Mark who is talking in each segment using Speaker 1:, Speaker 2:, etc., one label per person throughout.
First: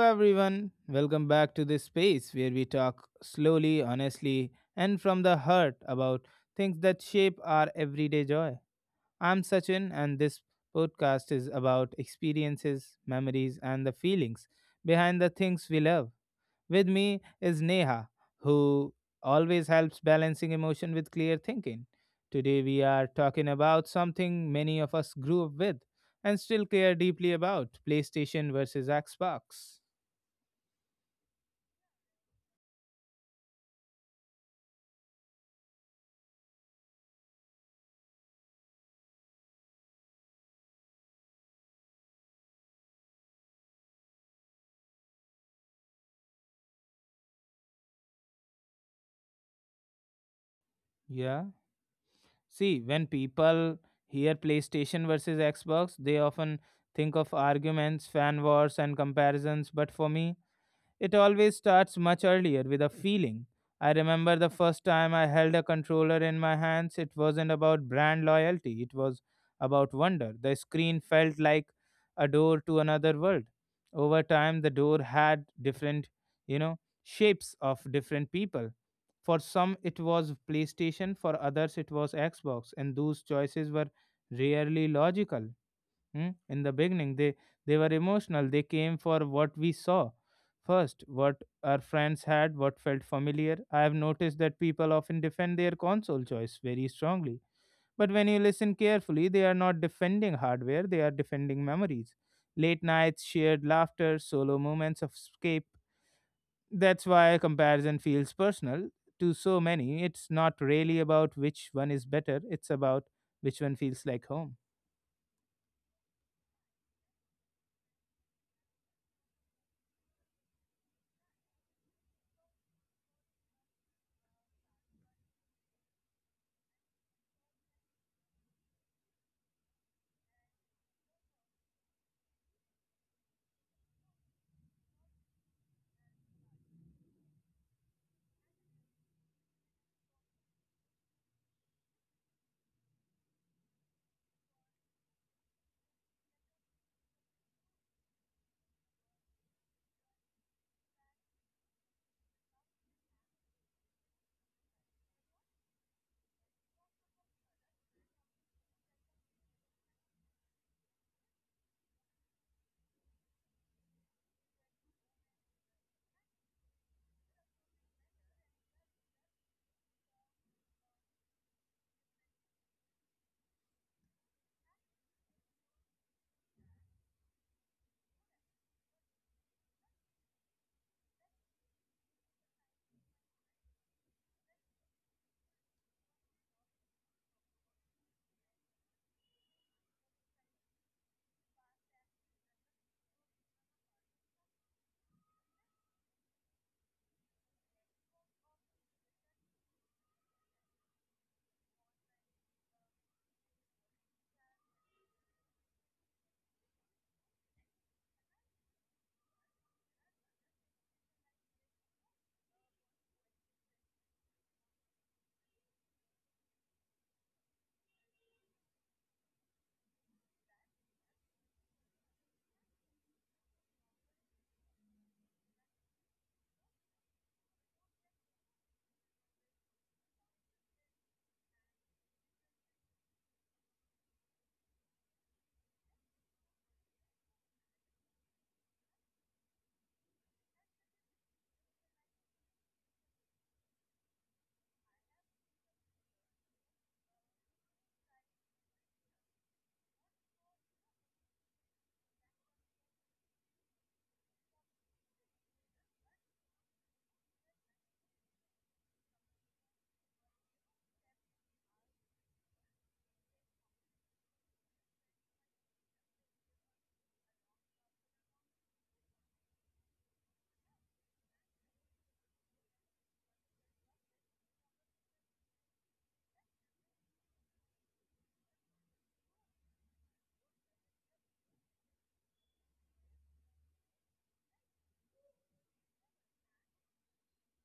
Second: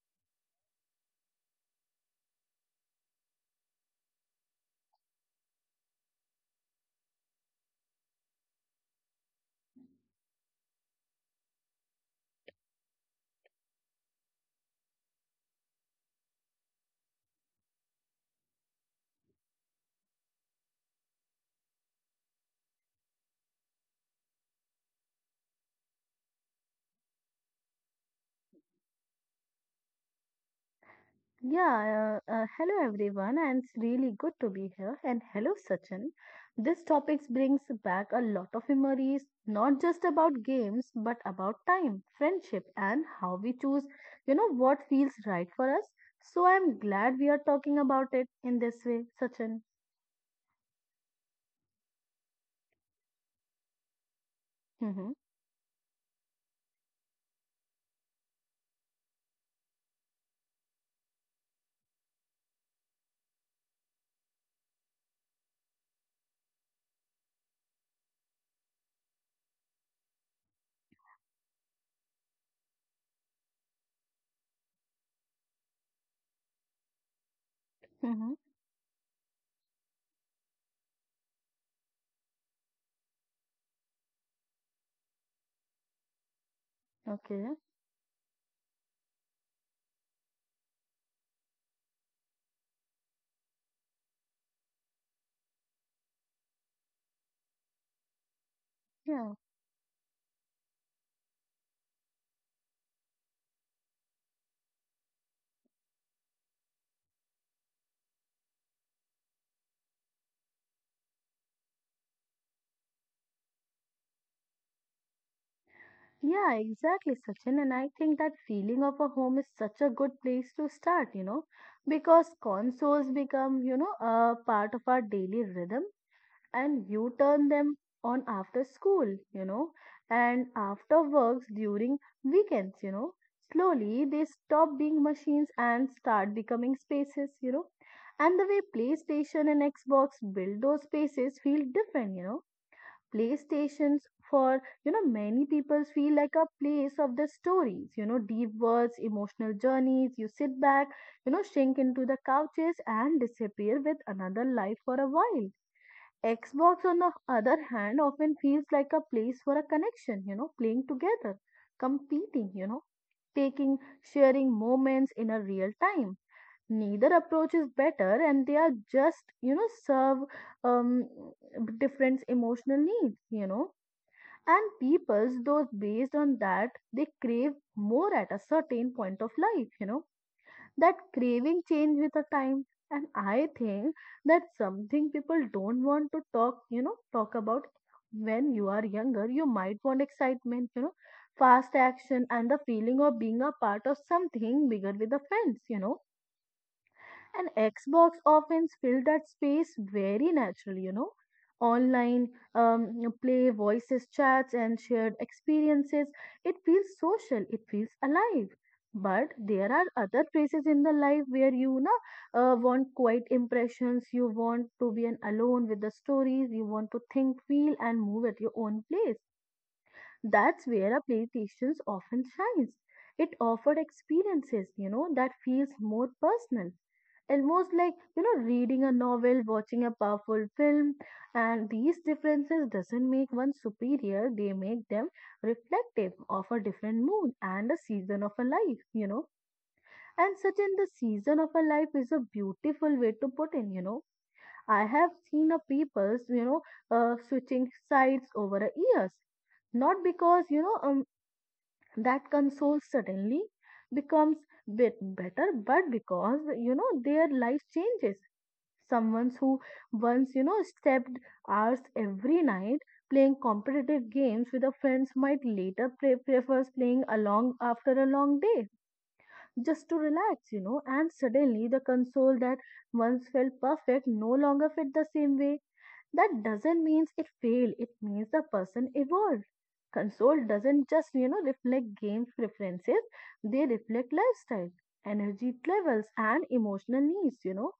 Speaker 1: everyone. Welcome back to this space where we talk slowly, honestly, and from the heart about things that shape our everyday joy. I'm Sachin, and this podcast is about experiences, memories, and the feelings behind the things we love. With me is Neha, who always helps balancing emotion with clear thinking. Today, we are talking about something many of us grew up with and still care deeply about PlayStation versus Xbox.
Speaker 2: Yeah, Hello everyone, and it's really good to be here. And hello, Sachin. This topic brings back a lot of memories, not just about games, but about time, friendship, and how we choose, what feels right for us. So I'm glad we are talking about it in this way, Sachin.
Speaker 1: Yeah. See, when people hear
Speaker 2: Mm-hmm.
Speaker 1: PlayStation versus Xbox, they often think of arguments, fan wars, and comparisons. But for me, it always starts much earlier with a feeling. I remember the first time I held a controller in my hands, it wasn't about brand loyalty, it was about wonder. The screen felt like a door to another world. Over time, the door had different, shapes of
Speaker 2: Mm-hmm.
Speaker 1: different people. For some, it was PlayStation, for others, it was Xbox, and those choices were rarely logical. Hmm. In the beginning,
Speaker 2: Okay.
Speaker 1: they were emotional. They came for what we saw first, what our friends had, what felt familiar. I have noticed that people often defend their console choice very strongly. But when you listen
Speaker 2: Yeah.
Speaker 1: carefully, they are not defending hardware, they are defending memories. Late nights, shared laughter, solo moments of escape. That's why comparison feels personal to so many. It's not really about which one is better, it's about which one feels like home.
Speaker 2: Yeah, exactly, Sachin. And I think that feeling of a home is such a good place to start, because consoles become, a part of our daily rhythm and you turn them on after school, you know, and after works during weekends. Slowly they stop being machines and start becoming spaces. And the way PlayStation and Xbox build those spaces feel different, playstations for many people feel like a place of the stories, deep words emotional journeys you sit back sink into the couches and disappear with another life for a while xbox on the other hand often feels like a place for a connection, playing together competing, taking sharing moments in a real time neither approach is better and they are just serve um different emotional needs, and people's those based on that, they crave more at a certain point of life, That craving change with the time. And I think that's something people don't want to talk about when you are younger. You might want excitement, fast action and the feeling of being a part of something bigger with the friends, and Xbox often fill that space very naturally, Online you play, voices, chats, and shared experiences. It feels social, it feels alive. But there are other places in the life where want quiet impressions, you want to be an alone with the stories, you want to think, feel, and move at your own place. That's where a PlayStation often shines. It offered experiences, that feels more personal almost like reading a novel watching a powerful film and these differences doesn't make one superior they make them reflective of a different mood and a season of a life, and such in the season of a life is a beautiful way to put in I have seen a people's switching sides over a years not because that console suddenly becomes bit better but because their life changes. Someone who stepped hours every night playing competitive games with her friends might later prefers playing along after a long day just to relax, And suddenly the console that once felt perfect no longer fit the same way. That doesn't mean it failed, it means the person evolved. Console doesn't just reflect game preferences, they reflect lifestyle energy levels and emotional needs,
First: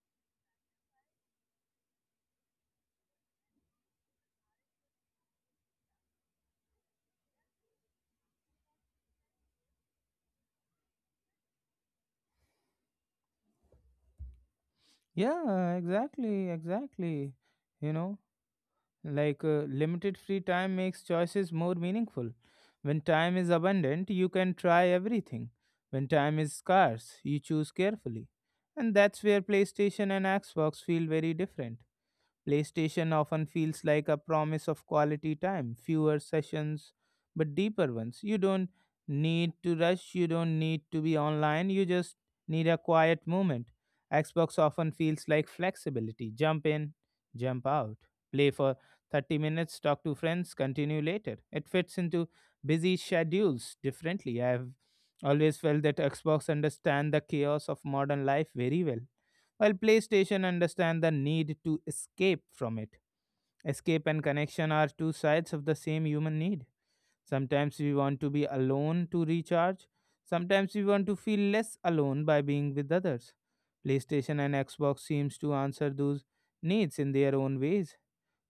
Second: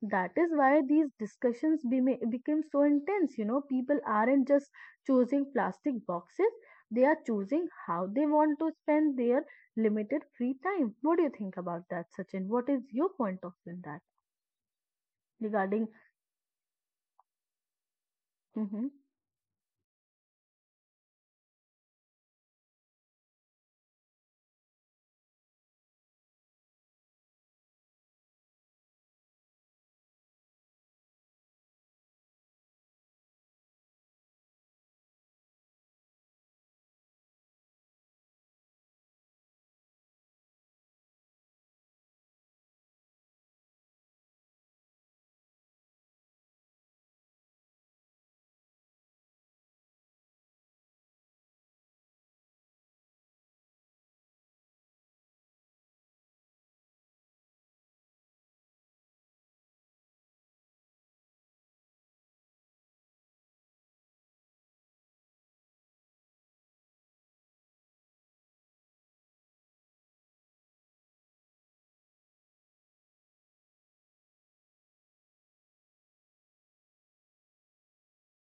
Speaker 2: that is why these discussions became so intense, people aren't just choosing plastic boxes they are choosing how they want to spend their limited free time. What do you think about that, Sachin? What is your point of view in that
Speaker 1: Yeah,
Speaker 2: regarding?
Speaker 1: exactly. You know,
Speaker 2: Hmm.
Speaker 1: like, limited free time makes choices more meaningful. When time is abundant, you can try everything. When time is scarce, you choose carefully. And that's where PlayStation and Xbox feel very different. PlayStation often feels like a promise of quality time, fewer sessions, but deeper ones. You don't need to rush, you don't need to be online, you just need a quiet moment. Xbox often feels like flexibility jump in, jump out, play for 30 minutes, talk to friends, continue later. It fits into busy schedules differently. I've always felt that Xbox understand the chaos of modern life very well, while PlayStation understands the need to escape from it. Escape and connection are two sides of the same human need. Sometimes we want to be alone to recharge. Sometimes we want to feel less alone by being with others. PlayStation and Xbox seems to answer those needs in their own ways.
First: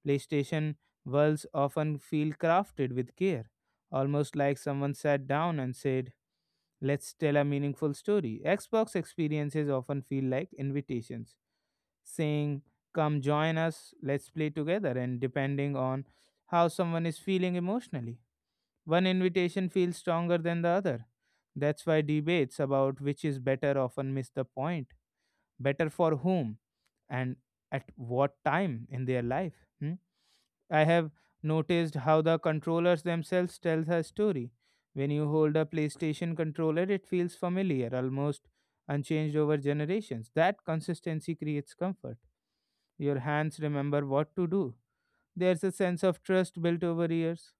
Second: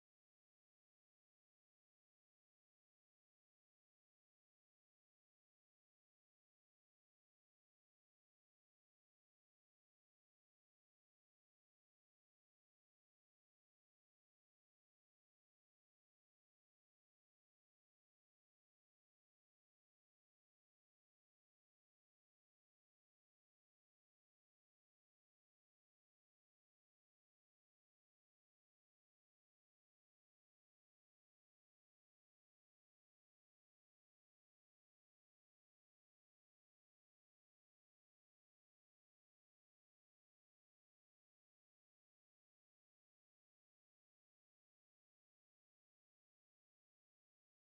Speaker 1: PlayStation worlds often feel crafted with care, almost like someone sat down and said, "Let's tell a meaningful story." Xbox experiences often feel like invitations saying, "Come join us, let's play together," and depending on how someone is feeling emotionally. One invitation feels stronger than the other. That's why debates about which is better often miss the point. Better for whom and at what time in their life? Hmm? I have noticed how the controllers themselves tell the story. When you hold a PlayStation controller, it feels familiar, almost unchanged over generations. That consistency creates comfort. Your hands remember what to do. There's a sense of trust built over years.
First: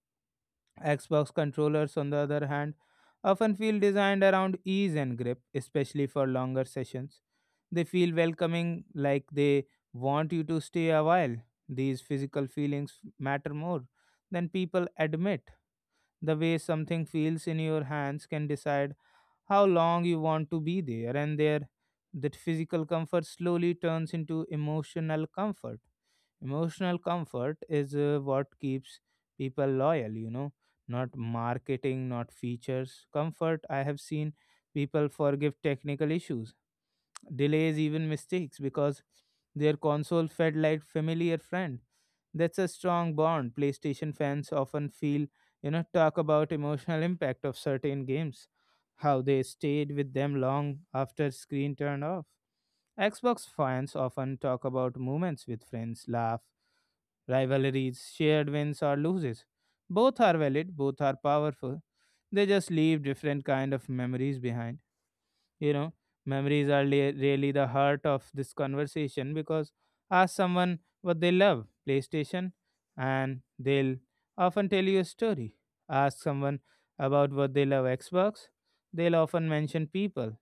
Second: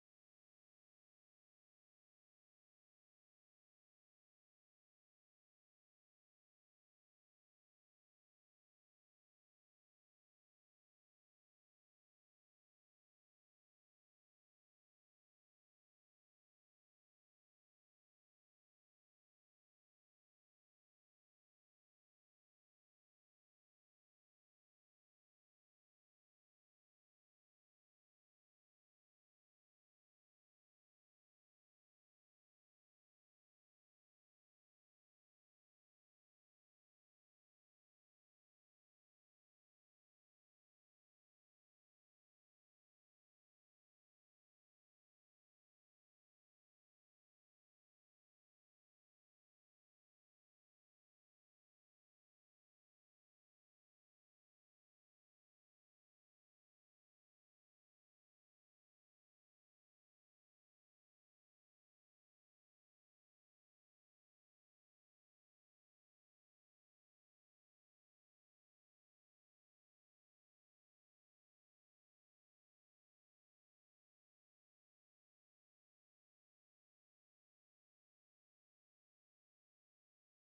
Speaker 1: Xbox controllers, on the other hand, often feel designed around ease and grip, especially for longer sessions. They feel welcoming, like they want you to stay a while. These physical feelings matter more than people admit. The way something feels in your hands can decide how long you want to be there, and there, that physical comfort slowly turns into emotional comfort. Emotional comfort is what keeps people loyal, you know, not marketing, not features. Comfort. I have seen people forgive technical issues, delays, even mistakes because their console felt like familiar friend. That's a strong bond. PlayStation fans often talk about emotional impact of certain games, how they stayed with them long after screen turned off. Xbox fans often talk about moments with friends, laugh rivalries, shared wins or losses. Both are valid, both are powerful. They just leave different kind of memories behind. You know, memories are really the heart of this conversation because ask someone what they love, PlayStation, and they'll often tell you a story. Ask someone about what they love, Xbox, they'll often mention people.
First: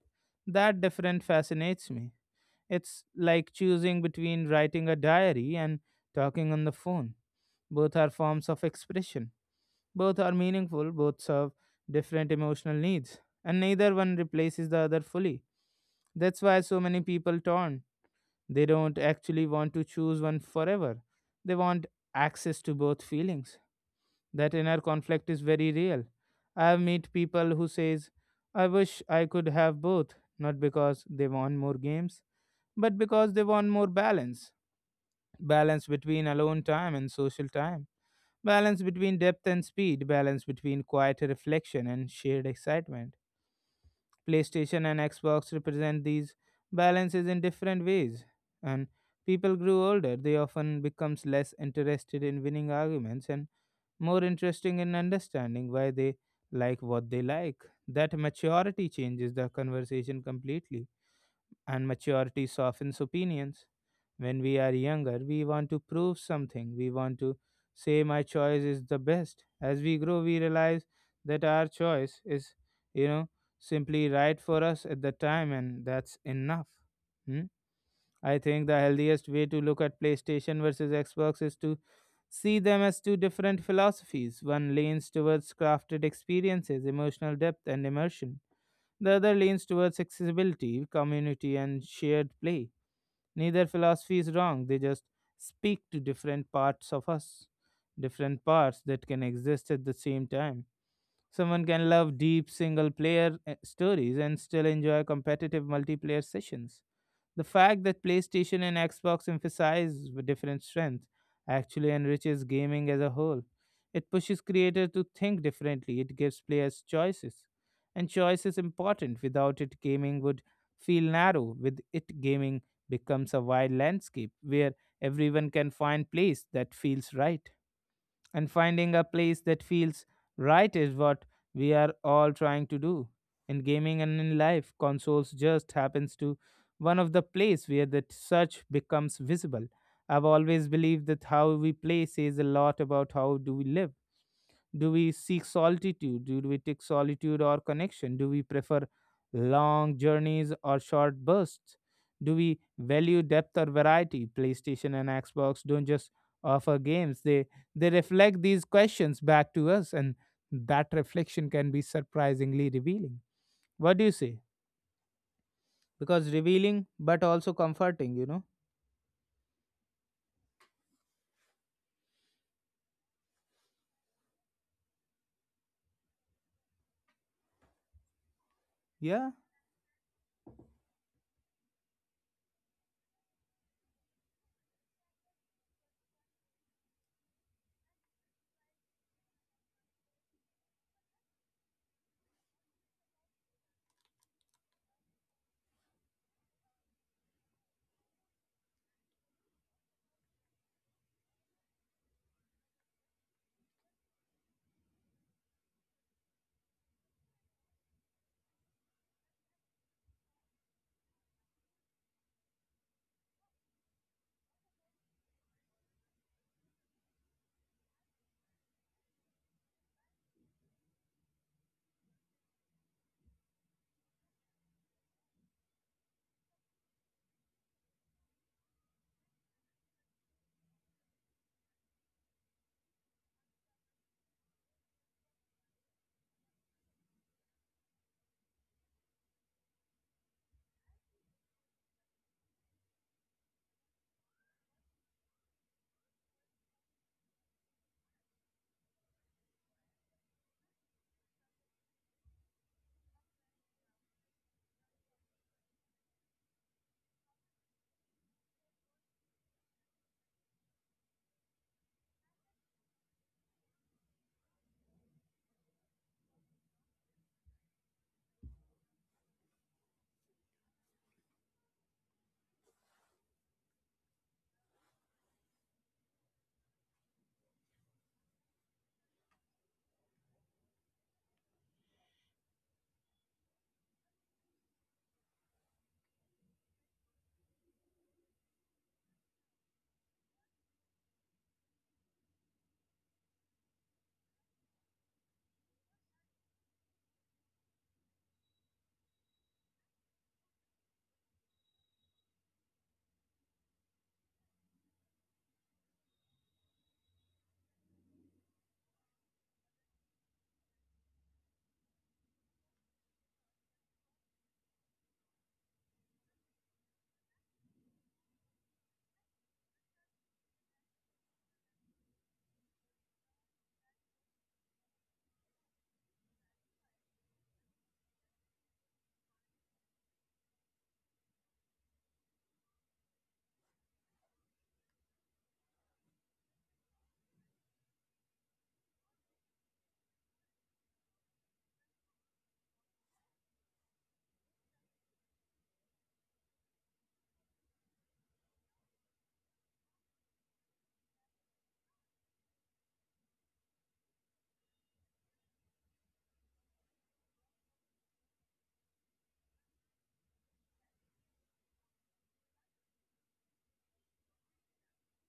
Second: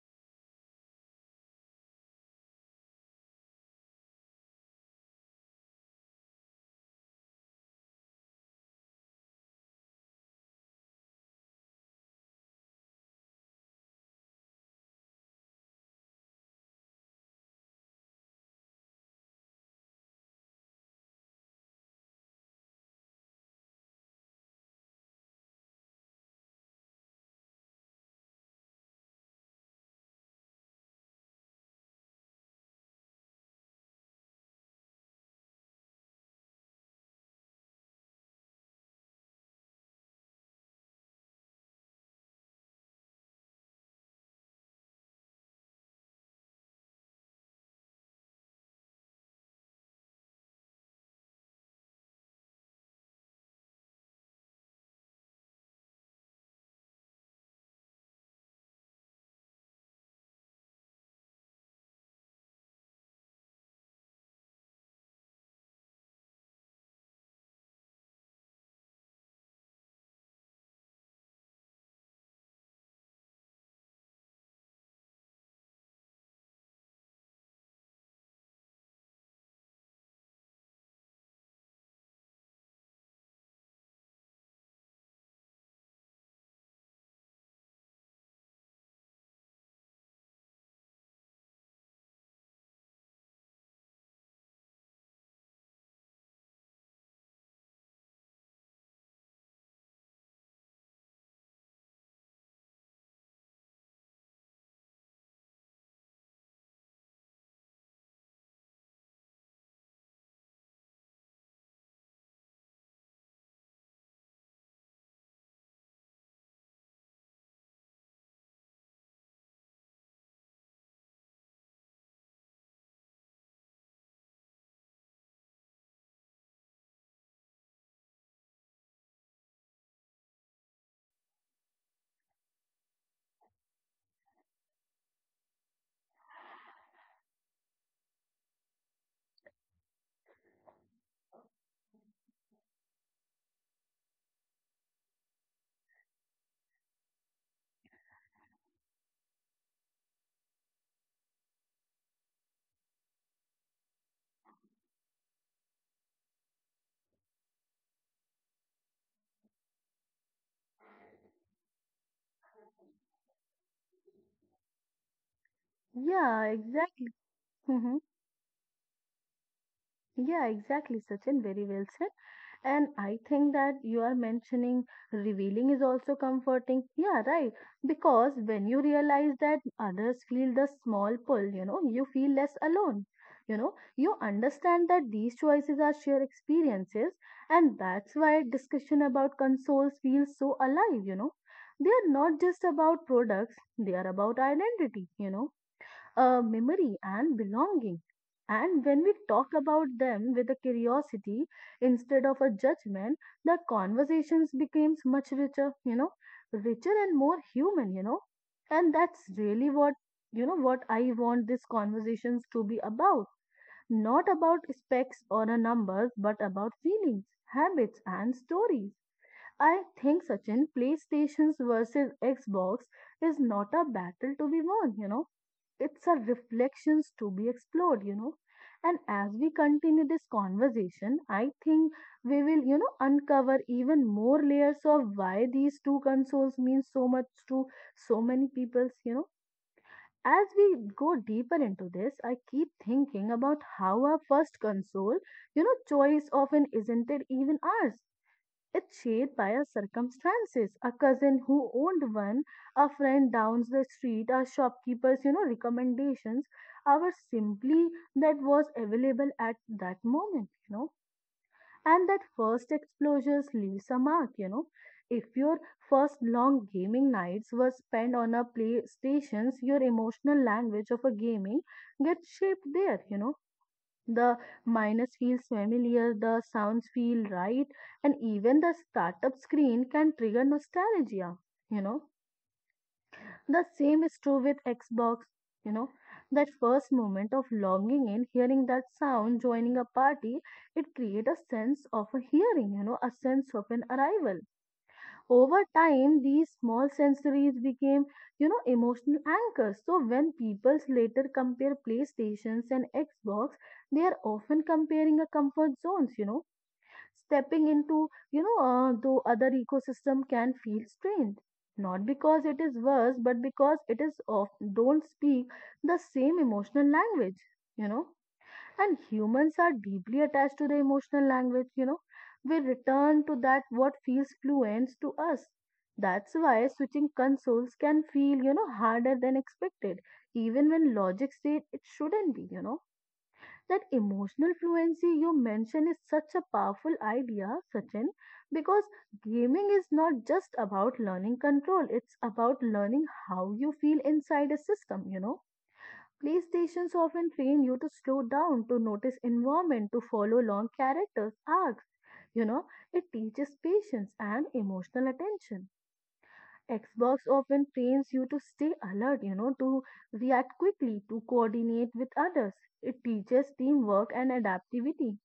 Speaker 1: That different fascinates me. It's like choosing between writing a diary and talking on the phone. Both are forms of expression. Both are meaningful, both serve different emotional needs, and neither one replaces the other fully. That's why so many people turn. They don't actually want to choose one forever. They want access to both feelings. That inner conflict is very real. I have met people who says, "I wish I could have both," not because they want more games, but because they want more balance. Balance between alone time and social time. Balance between depth and speed, balance between quiet reflection and shared excitement. PlayStation and Xbox represent these balances in different ways. And people grew older, they often becomes less interested in winning arguments and more interesting in understanding why they like what they like. That maturity changes the conversation completely and maturity softens opinions. When we are younger, we want to prove something. We want to say, "My choice is the best." As we grow, we realize that our choice is, you know, simply right for us at the time, and that's enough. Hmm? I think the healthiest way to look at PlayStation versus Xbox is to see them as two different philosophies. One leans towards crafted experiences, emotional depth, and immersion, the other leans towards accessibility, community, and shared play. Neither philosophy is wrong, they just speak to different parts of us, different parts that can exist at the same time. Someone can love deep single player stories and still enjoy competitive multiplayer sessions. The fact that PlayStation and Xbox emphasize with different strengths actually enriches gaming as a whole. It pushes creators to think differently, it gives players choices. And choice is important. Without it, gaming would feel narrow. With it, gaming becomes a wide landscape where everyone can find place that feels right. And finding a place that feels right is what we are all trying to do. In gaming and in life, consoles just happens to one of the place where that search becomes visible. I've always believed that how we play says a lot about how do we live. Do we seek solitude? Do we take solitude or connection? Do we prefer long journeys or short bursts? Do we value depth or variety? PlayStation and Xbox don't just offer games, they reflect these questions back to us, and that reflection can be surprisingly revealing. What do you say? Because
Speaker 2: Yeah,
Speaker 1: revealing,
Speaker 2: exactly.
Speaker 1: but also
Speaker 2: Hmm.
Speaker 1: comforting, you know?
Speaker 2: Yeah, exactly, Sachin, very well said. And I think that you are mentioning revealing is also comforting. Yeah, right. Because when you
Speaker 1: Yeah,
Speaker 2: realize that others feel the small pull, you feel less alone. You understand that these choices are shared experiences, and that's why discussion about consoles feels so alive, They are not just about products, they are about identity, memory and belonging. And when we talk about them with a curiosity instead of a judgment, the conversations becomes much richer, richer and more human, And that's really what, what I want these conversations to be about. Not about specs or a numbers, but about feelings, habits, and stories. I think Sachin, PlayStations versus Xbox is not a battle to be won, it's a reflections to be explored, and as we continue this conversation I think we will uncover even more layers of why these two consoles mean so much to so many peoples. As we go deeper into this I keep thinking about how our first console choice often isn't it even ours it's shaped by our circumstances. A cousin who owned one, a friend down the street, a shopkeeper's, recommendations, our simply that was available at that moment, And that first exposures leaves a mark, If your first long gaming nights were spent on a PlayStations, your emotional language of a gaming gets shaped there, the minus feels familiar, the sounds feel right, and even the startup screen can trigger nostalgia. You know, the same is true with Xbox. You know, that first moment of longing in hearing that sound, joining a party, it creates a sense of a hearing, a sense of an arrival over time these small sensories became emotional anchors so when people later compare playstations and xbox they are often comparing a comfort zones, stepping into though other ecosystem can feel strange. Not because it is worse but because it is of don't speak the same emotional language you know and humans are deeply attached to the emotional language, We return to that what feels fluent to us. That's why switching consoles can feel, harder than expected, even when logic said it shouldn't be, That emotional fluency you mentioned is such a powerful idea, Sachin, because gaming is not just about learning control, it's about learning how you feel inside a system, Playstations often train you to slow down, to notice environment, to follow long characters, arcs. You know, it teaches patience and emotional attention. Xbox often trains you to stay alert, to react quickly, to coordinate with others. It teaches teamwork and adaptivity.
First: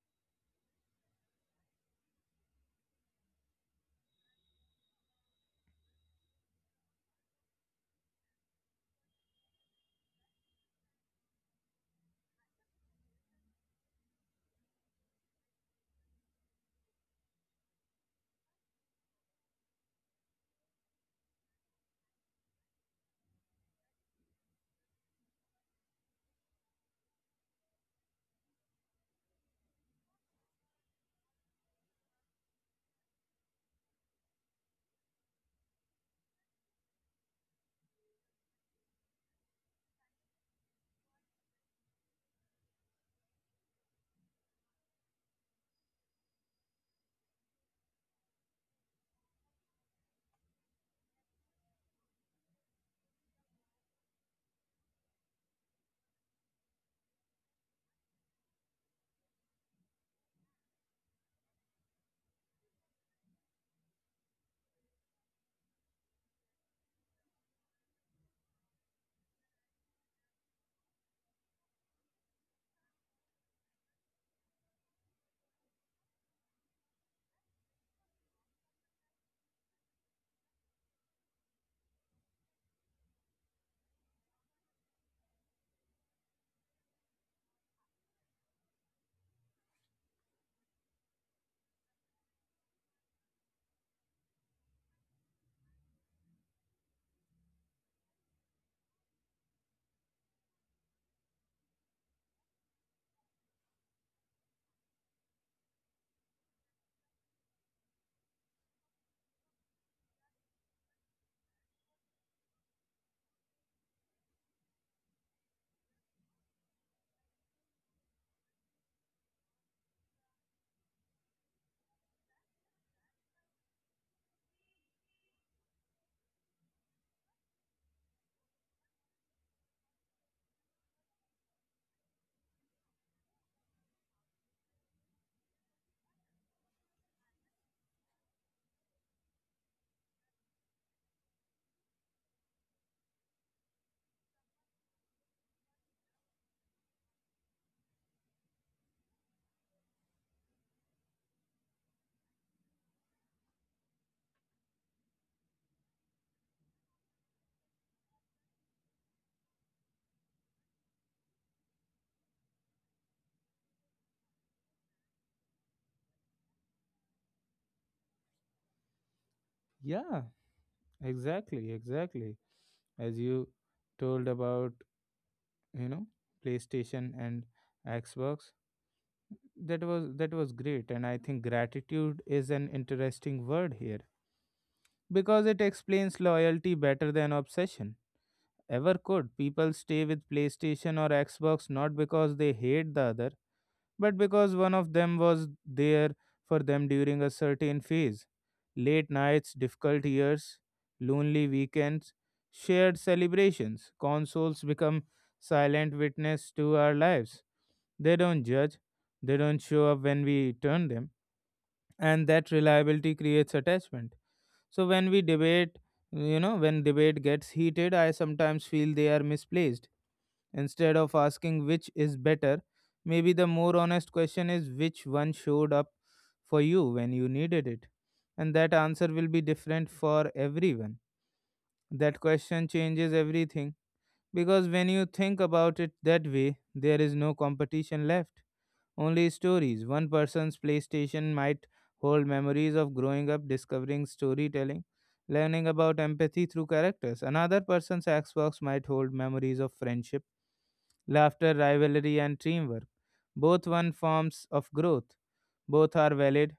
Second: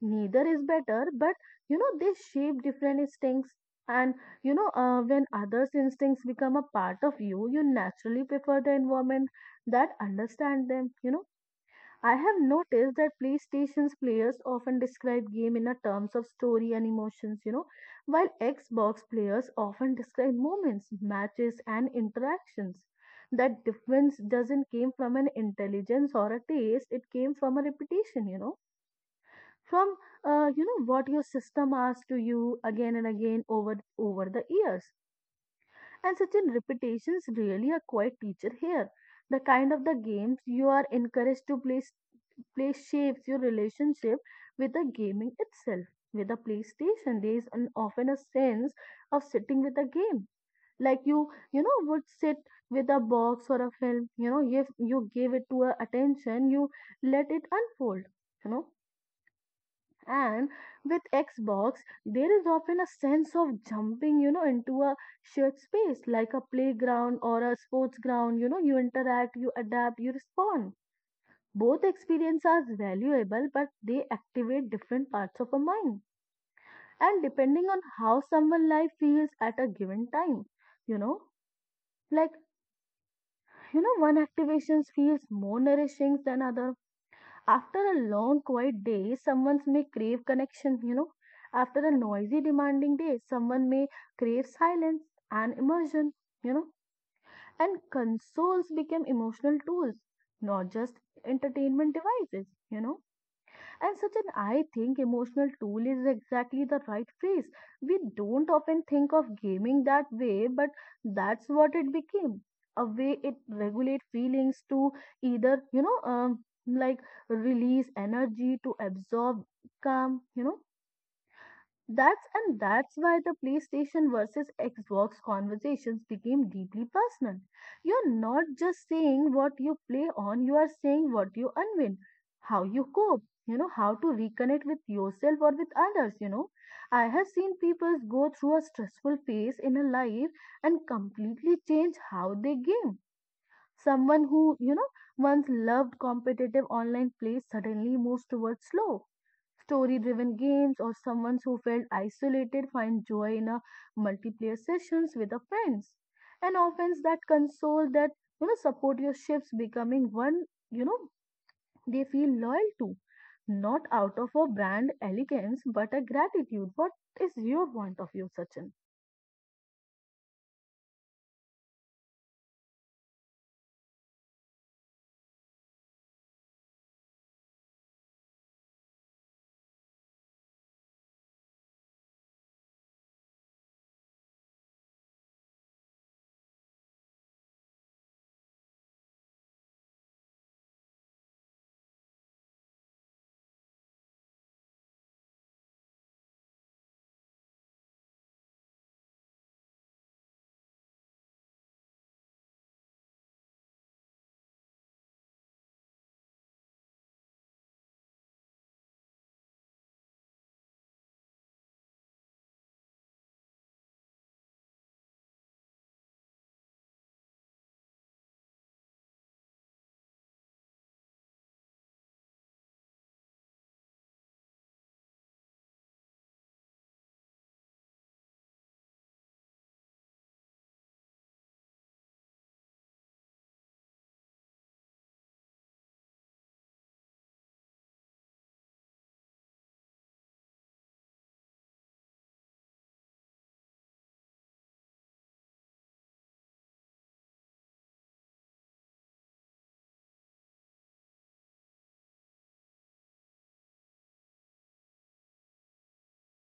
Speaker 2: Neither is better, but they shape different instincts. And when others' instincts become a part of you, you naturally prefer the environment that understand them. I have noticed that PlayStation's players often describe game in a terms of story and emotions, while Xbox players often describe moments, matches, and interactions. That difference doesn't came from an intelligence or a taste; it came from a repetition, from what your system asks to you again and again over the years. And such in repetitions really a quiet teacher here. The kind of the games you are encouraged to play shapes your relationship with the gaming itself. With the PlayStation, there is an, often a sense of sitting with a game. Like you, would sit with a box or a film, if you gave it to a attention, you let it unfold. You know, and with Xbox, there is often a sense of jumping, into a shared space like a playground or a sports ground. You interact, you adapt, you respond. Both experiences are valuable, but they activate different parts of a mind. And depending on how someone's life feels at a given time, you know, like, one activation feels more nourishing than other. After a long, quiet day, someone may crave connection, After a noisy, demanding day, someone may crave silence and immersion, you know. And consoles became emotional tools, not just entertainment devices, And Sachin, I think emotional tool is exactly the right phrase. We don't often think of gaming that way, but that's what it became. A way it regulate feelings to either, like release energy, to absorb calm, that's and that's why the PlayStation versus Xbox conversations became deeply personal. You're not just saying what you play on, you are saying what you unwin, how you cope, how to reconnect with yourself or with others, I have seen people go through a stressful phase in a life and completely change how they game. Someone who, once loved competitive online play suddenly moves towards slow story driven games or someone who felt isolated find joy in a multiplayer sessions with a friends and often that console that support your ships becoming one you know they feel loyal to not out of a brand elegance but a gratitude. What is your point of view, Sachin?
Speaker 1: yeah, exactly as you told about you know playstation and xbox that was great, and I think gratitude is an interesting word here because it explains loyalty better than obsession ever could. People stay with PlayStation or Xbox not because they hate the other but because one of them was there for them during a certain phase. Late nights, difficult years, lonely weekends, shared celebrations. Consoles become silent witness to our lives. They don't judge, they don't show up when we turn them, and that reliability creates attachment. So when we debate, when debate gets heated, I sometimes feel they are misplaced. Instead of asking which is better, maybe the more honest question is which one showed up for you when you needed it. And that answer will be different for everyone. That question changes everything because when you think about it that way, there is no competition left, only stories. One person's PlayStation might hold memories of growing up, discovering storytelling, learning about empathy through characters. Another person's Xbox might hold memories of friendship laughter, rivalry, and teamwork. Both one forms of growth. Both are valid,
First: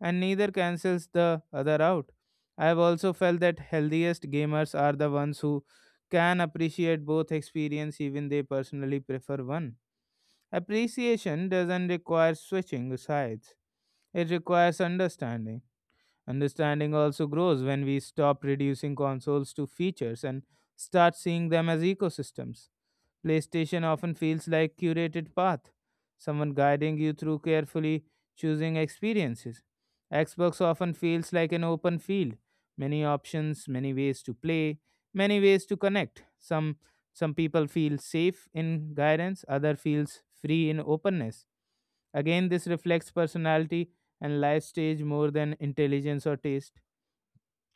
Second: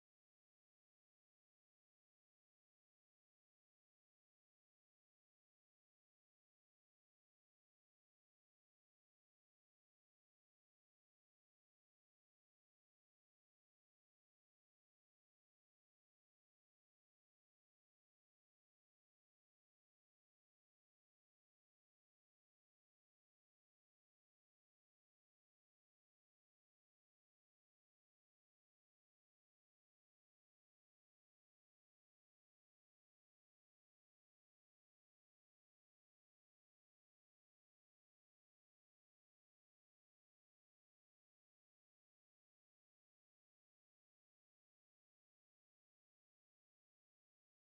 Speaker 1: and neither cancels the other out. I have also felt that healthiest gamers are the ones who can appreciate both experience even they personally prefer one. Appreciation doesn't require switching sides. It requires understanding. Understanding also grows when we stop reducing consoles to features and start seeing them as ecosystems. PlayStation often feels like curated path, someone guiding you through carefully choosing experiences. Xbox often feels like an open field, many options, many ways to play, many ways to connect. Some people feel safe in guidance, other feels free in openness. Again, this reflects personality and life stage more than intelligence or taste.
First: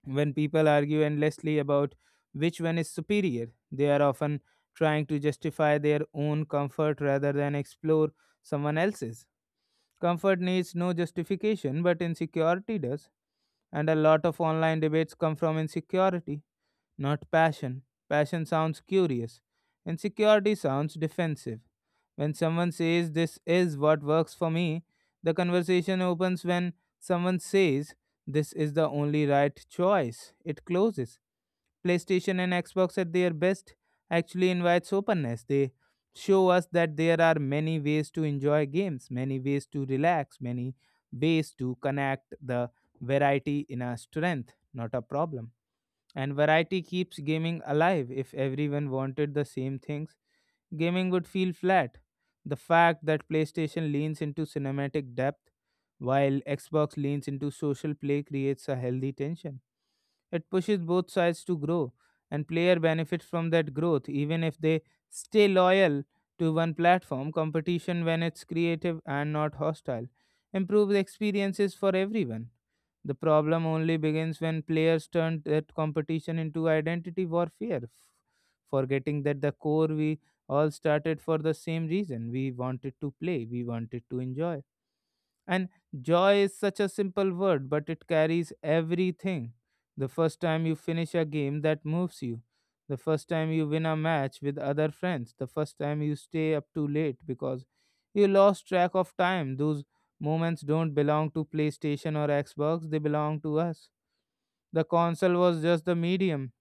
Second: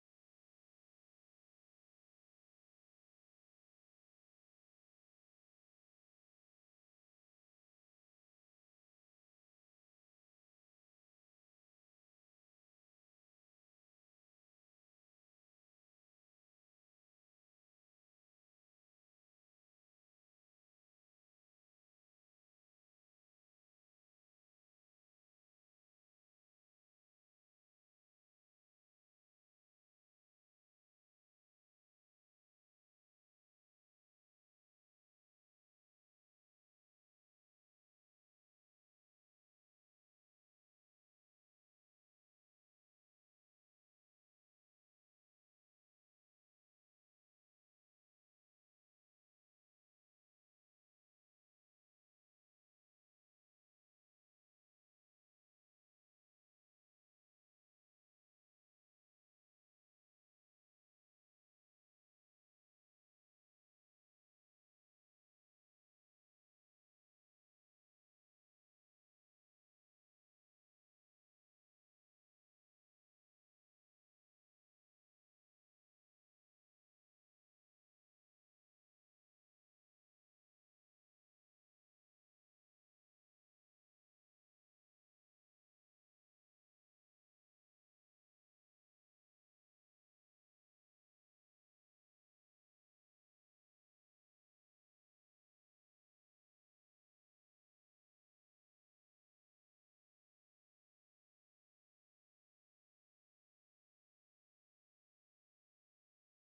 Speaker 1: When people argue endlessly about which one is superior, they are often trying to justify their own comfort rather than explore someone else's. Comfort needs no justification, but insecurity does, and a lot of online debates come from insecurity not passion. Passion sounds curious, insecurity sounds defensive. When someone says, "This is what works for me," the conversation opens. When someone says, "This is the only right choice," it closes. PlayStation and Xbox at their best actually invites openness. They show us that there are many ways to enjoy games, many ways to relax, many ways to connect the variety in our strength, not a problem. And variety keeps gaming alive. If everyone wanted the same things, gaming would feel flat. The fact that PlayStation leans into cinematic depth while Xbox leans into social play creates a healthy tension. It pushes both sides to grow, and player benefits from that growth even if they stay loyal to one platform. Competition, when it's creative and not hostile, improves experiences for everyone. The problem only begins when players turn that competition into identity warfare, forgetting that the core we all started for the same reason. We wanted to play, we wanted to enjoy. And joy is such a simple word, but it carries everything. The first time you finish a game that moves you, the first time you win a match with other friends, the first time you stay up too late because you lost track of time. Those moments don't belong to PlayStation or Xbox, they belong to us. The console was just the medium,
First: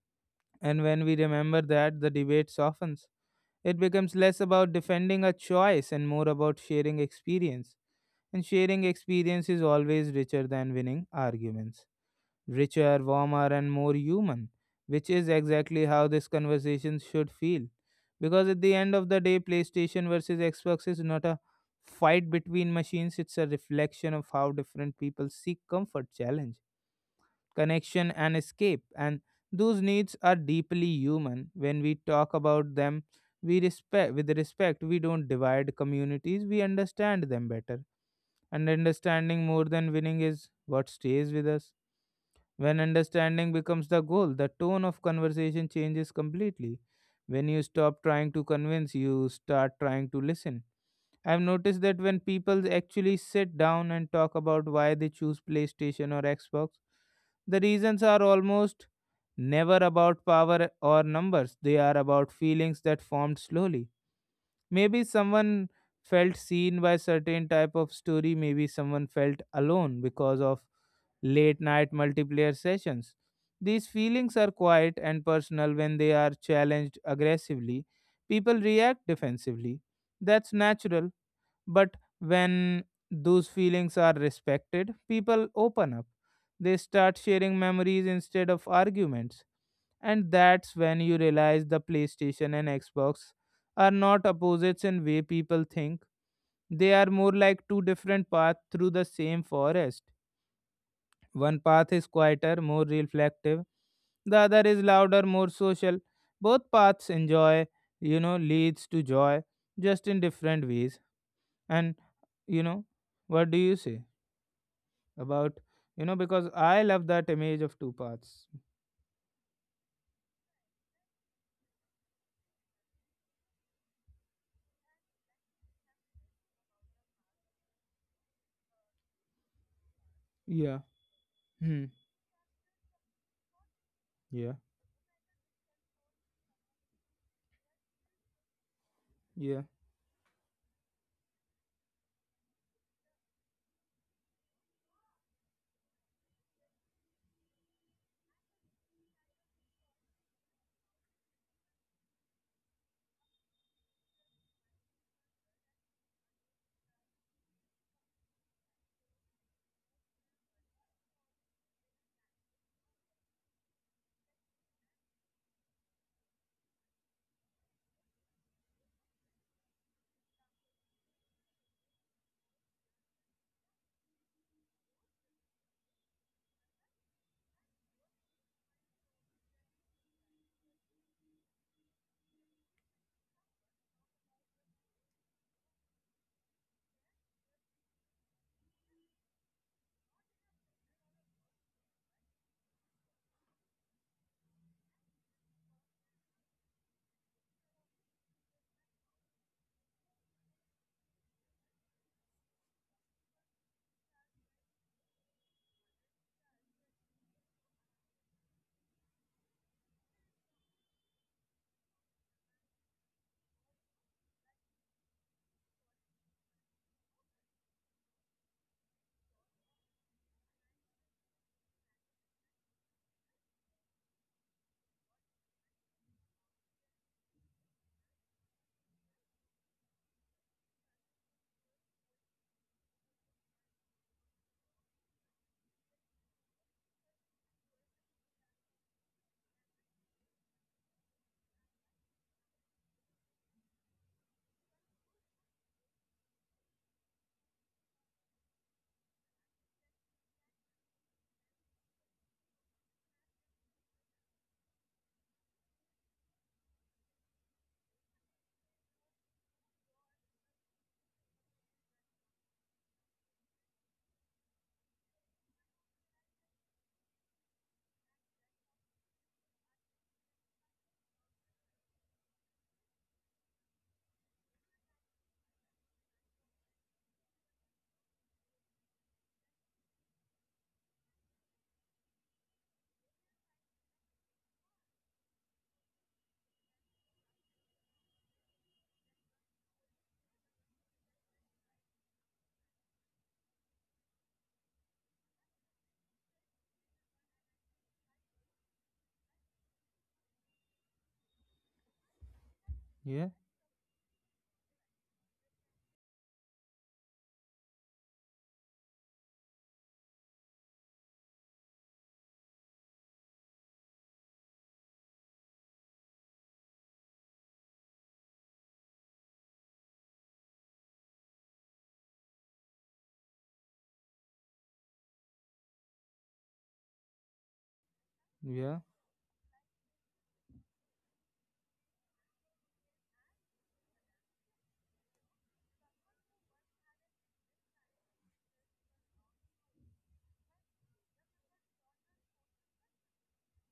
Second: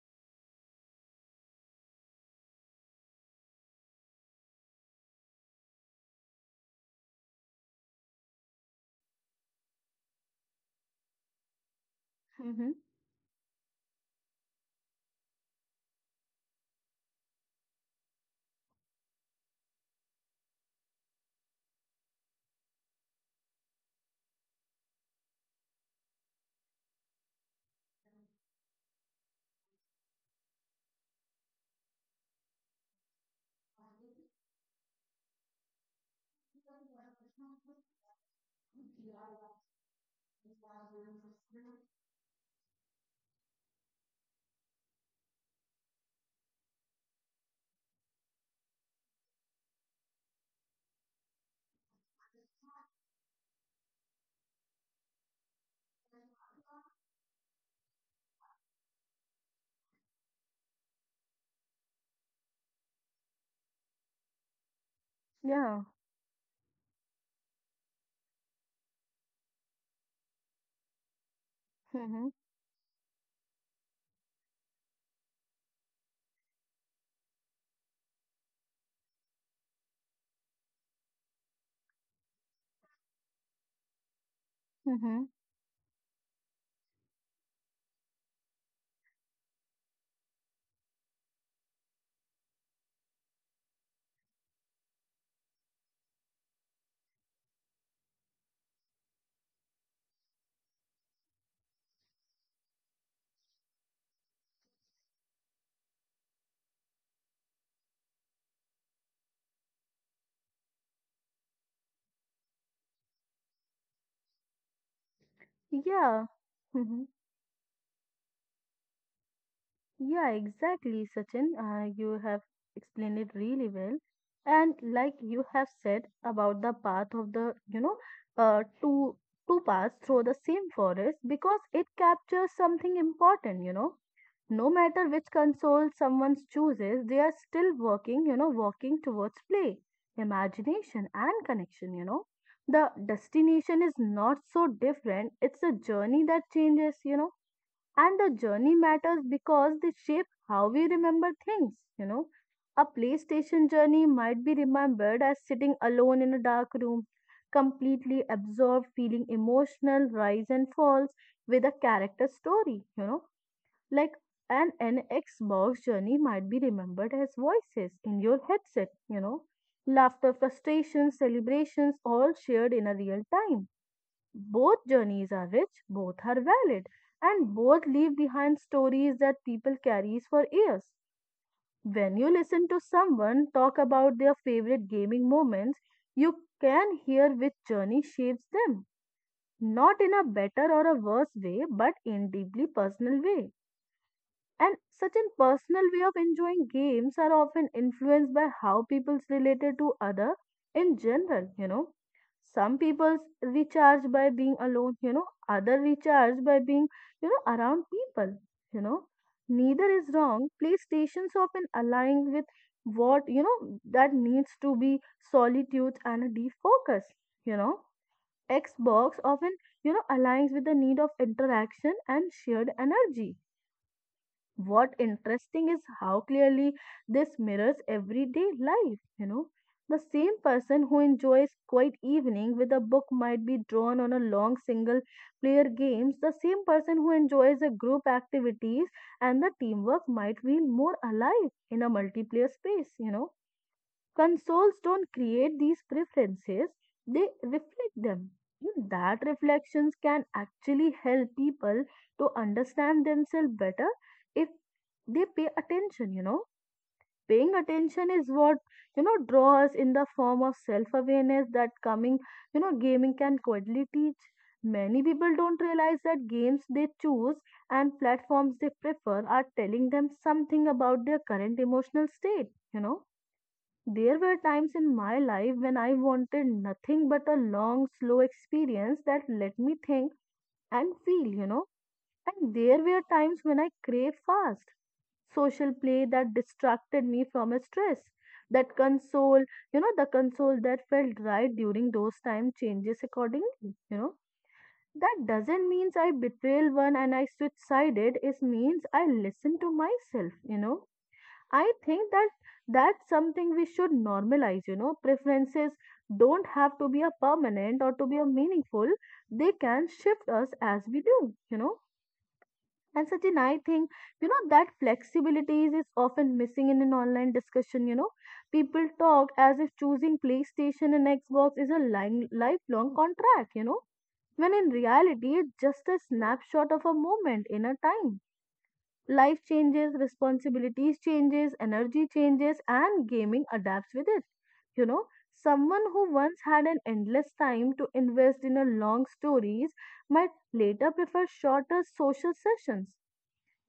Speaker 1: and when we remember that, the debate softens. It becomes less about defending a choice and more about sharing experience and sharing experience is always richer than winning arguments.
Speaker 2: Mm-hmm.
Speaker 1: Richer, warmer, and more human, which is exactly how this conversation should feel. Because at the end of the day, PlayStation versus Xbox is not a fight between machines, it's a reflection of how different people seek comfort, challenge, connection, and escape. And those needs are deeply human. When we talk about them, we respect with respect we don't divide communities we understand them better and understanding more than winning is what stays with us. When understanding becomes the goal, the tone of conversation changes completely. When you stop trying to convince, you start trying to listen. I've noticed that when people actually sit down and talk about why they choose PlayStation or Xbox, the reasons are almost never about power or numbers. They are about feelings that formed slowly. Maybe someone
Speaker 2: Yeah.
Speaker 1: felt seen by certain type of story, maybe someone felt alone because of late night
Speaker 2: Mm-hmm.
Speaker 1: multiplayer sessions. These feelings are quiet and personal when they are challenged aggressively. People react defensively. That's natural, but when those feelings are respected,
Speaker 2: Mm-hmm.
Speaker 1: people open up. They start sharing memories instead of arguments and that's when you realize the PlayStation and Xbox are not opposites in way people think. They are more like two different paths through the same forest. One path is quieter, more reflective. The other is louder, more social. Both paths enjoy, leads to joy, just in different ways. And you know, what do you say about you know?
Speaker 2: Yeah.
Speaker 1: Because I
Speaker 2: Mm-hmm.
Speaker 1: love that image of two paths.
Speaker 2: Yeah, exactly, Sachin. You have explained it really well. And like you have said about the path of the, uh, two two paths through the same
Speaker 1: Yeah.
Speaker 2: forest because
Speaker 1: Hmm.
Speaker 2: it captures something important.
Speaker 1: Yeah.
Speaker 2: No matter which console someone chooses, they are still working, walking towards
Speaker 1: Yeah.
Speaker 2: play, imagination, and connection. The destination is not so different. It's a journey that changes, and the journey matters because they shape how we remember things, you know. A PlayStation journey might be remembered as sitting alone in a dark room, completely absorbed, feeling emotional rise and falls with a character story. Like an Xbox journey might be remembered as voices in your headset. Laughter, frustrations, celebrations, all shared in a real time. Both journeys are rich, both are valid, and both leave behind stories that people carries for years. When you listen to someone talk about their favorite gaming moments, you can hear which journey shapes them, not in a better or a worse way, but in deeply personal way. And such certain personal way of enjoying games are often influenced by how people's related to other in general. Some people's recharge by being alone, other recharge by being, around people, you know. Neither is wrong. PlayStations often align with what, that needs to be solitude and a deep focus, you know. Xbox often, aligns with the need of interaction and shared energy. What interesting is how clearly this mirrors everyday life. The same person who enjoys quiet evening with a book might be drawn on a long single player games. The same person who enjoys a group activities and the teamwork might feel more alive in a multiplayer space. Consoles don't create these preferences, they reflect them. And that reflections can actually help people to understand themselves better if they pay attention. Paying attention is what, draws in the form of self-awareness that coming, gaming can quietly teach. Many people don't realize that games they choose and platforms they prefer are telling them something about their current emotional state. There were times in my life when I wanted nothing but a long, slow experience that let me think and feel. And there were times when I craved fast, social play that distracted me from a stress, that console, the console that felt right during those time changes accordingly. That doesn't means I betrayal one and I switch sided. It means I listen to myself. I think that that's
Speaker 1: Yeah.
Speaker 2: something we should normalize. Preferences don't have to be a permanent or to be a meaningful. They can shift us as we do. And Sachin, I think, that flexibility is often missing in an online discussion. People talk as if choosing PlayStation and Xbox is a line, lifelong contract. When in reality, it's just a snapshot of a moment in a time.
Speaker 1: Yeah.
Speaker 2: Life changes, responsibilities changes, energy changes, and gaming adapts with it. You know, Someone who once had an endless time to invest in a long stories might later prefer shorter social sessions.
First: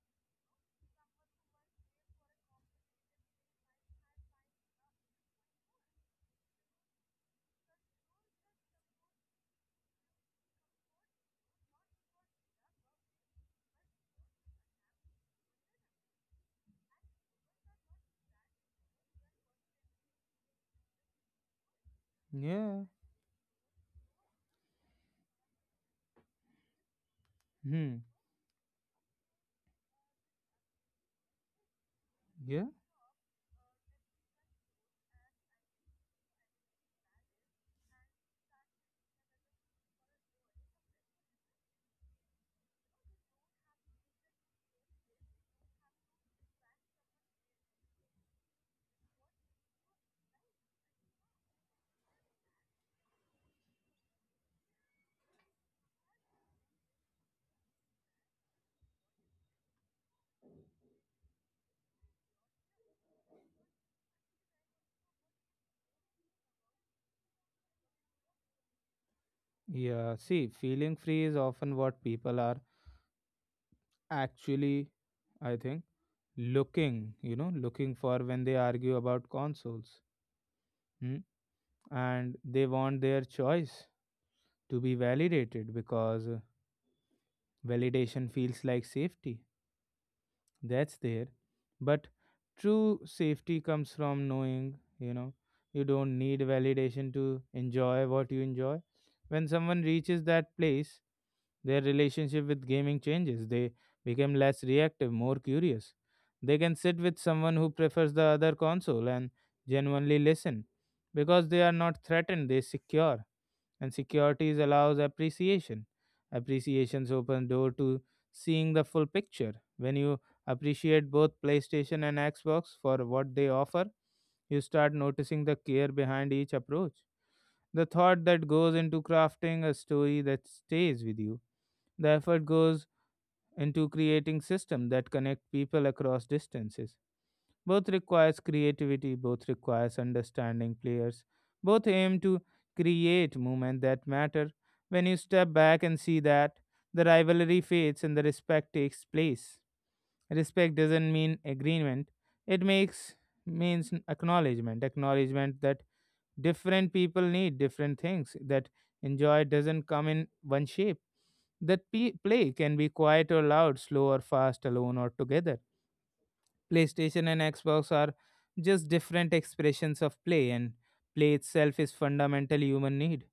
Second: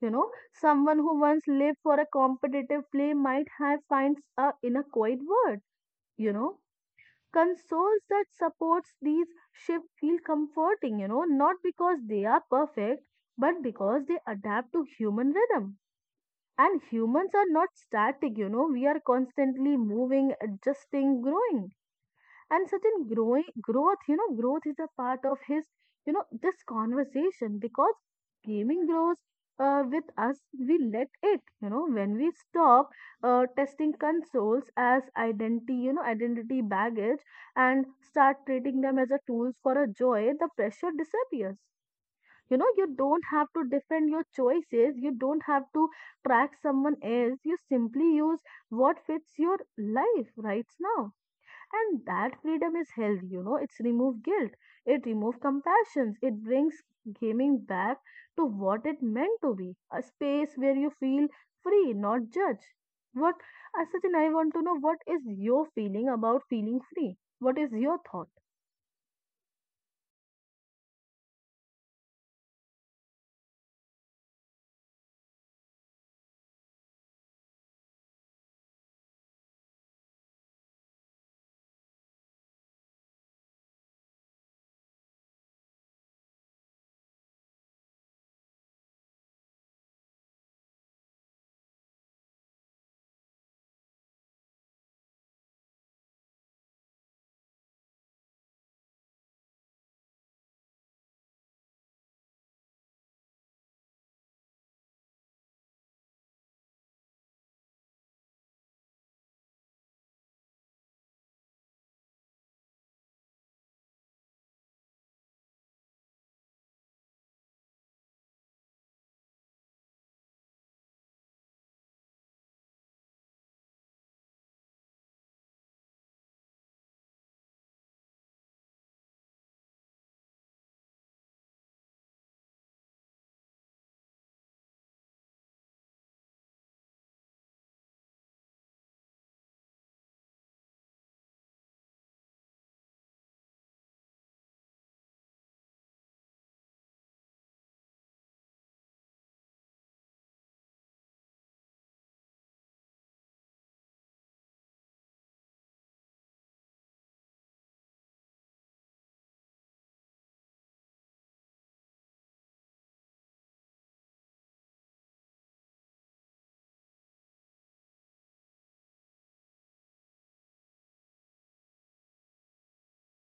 Speaker 2: You know, Someone who once lived for a competitive play might have finds a in a quiet word. You know, Consoles that supports these shift feel comforting. Not because they are perfect, but because they adapt to human rhythm and humans are not static, we are constantly moving, adjusting, growing. And
Speaker 1: Yeah.
Speaker 2: certain growing growth, you know, growth is a part of his, this conversation because
Speaker 1: Hmm.
Speaker 2: gaming grows with us, we let it, when we
Speaker 1: Yeah.
Speaker 2: stop testing consoles as identity, identity baggage and start treating them as a tools for a joy, the pressure disappears. You don't have to defend your choices. You don't have to track someone else. You simply use what fits your life right now. And that freedom is healthy. It's remove guilt, it remove compassions. It brings gaming back to what it meant to be a space where you feel free not judged. What Asachin, I want to know what is your feeling about feeling free? What is your thought?
Speaker 1: Yeah. See, feeling free is often what people are actually, I think, looking for when they argue about consoles. Hmm? And they want their choice to be validated because validation feels like safety. That's there. But true safety comes from knowing, you don't need validation to enjoy what you enjoy. When someone reaches that place, their relationship with gaming changes. They become less reactive, more curious. They can sit with someone who prefers the other console and genuinely listen because they are not threatened, they secure and securities allows appreciation. Appreciations open door to seeing the full picture. When you appreciate both PlayStation and Xbox for what they offer, you start noticing the care behind each approach. The thought that goes into crafting a story that stays with you. The effort goes into creating systems that connect people across distances. Both requires creativity, both requires understanding players. Both aim to create movement that matter. When you step back and see that, the rivalry fades and the respect takes place. Respect doesn't mean agreement. It makes means acknowledgement. Acknowledgement that different people need different things. That enjoy doesn't come in one shape. That play can be quiet or loud, slow or fast, alone or together. PlayStation and Xbox are just different expressions of play, and play itself is fundamental human need.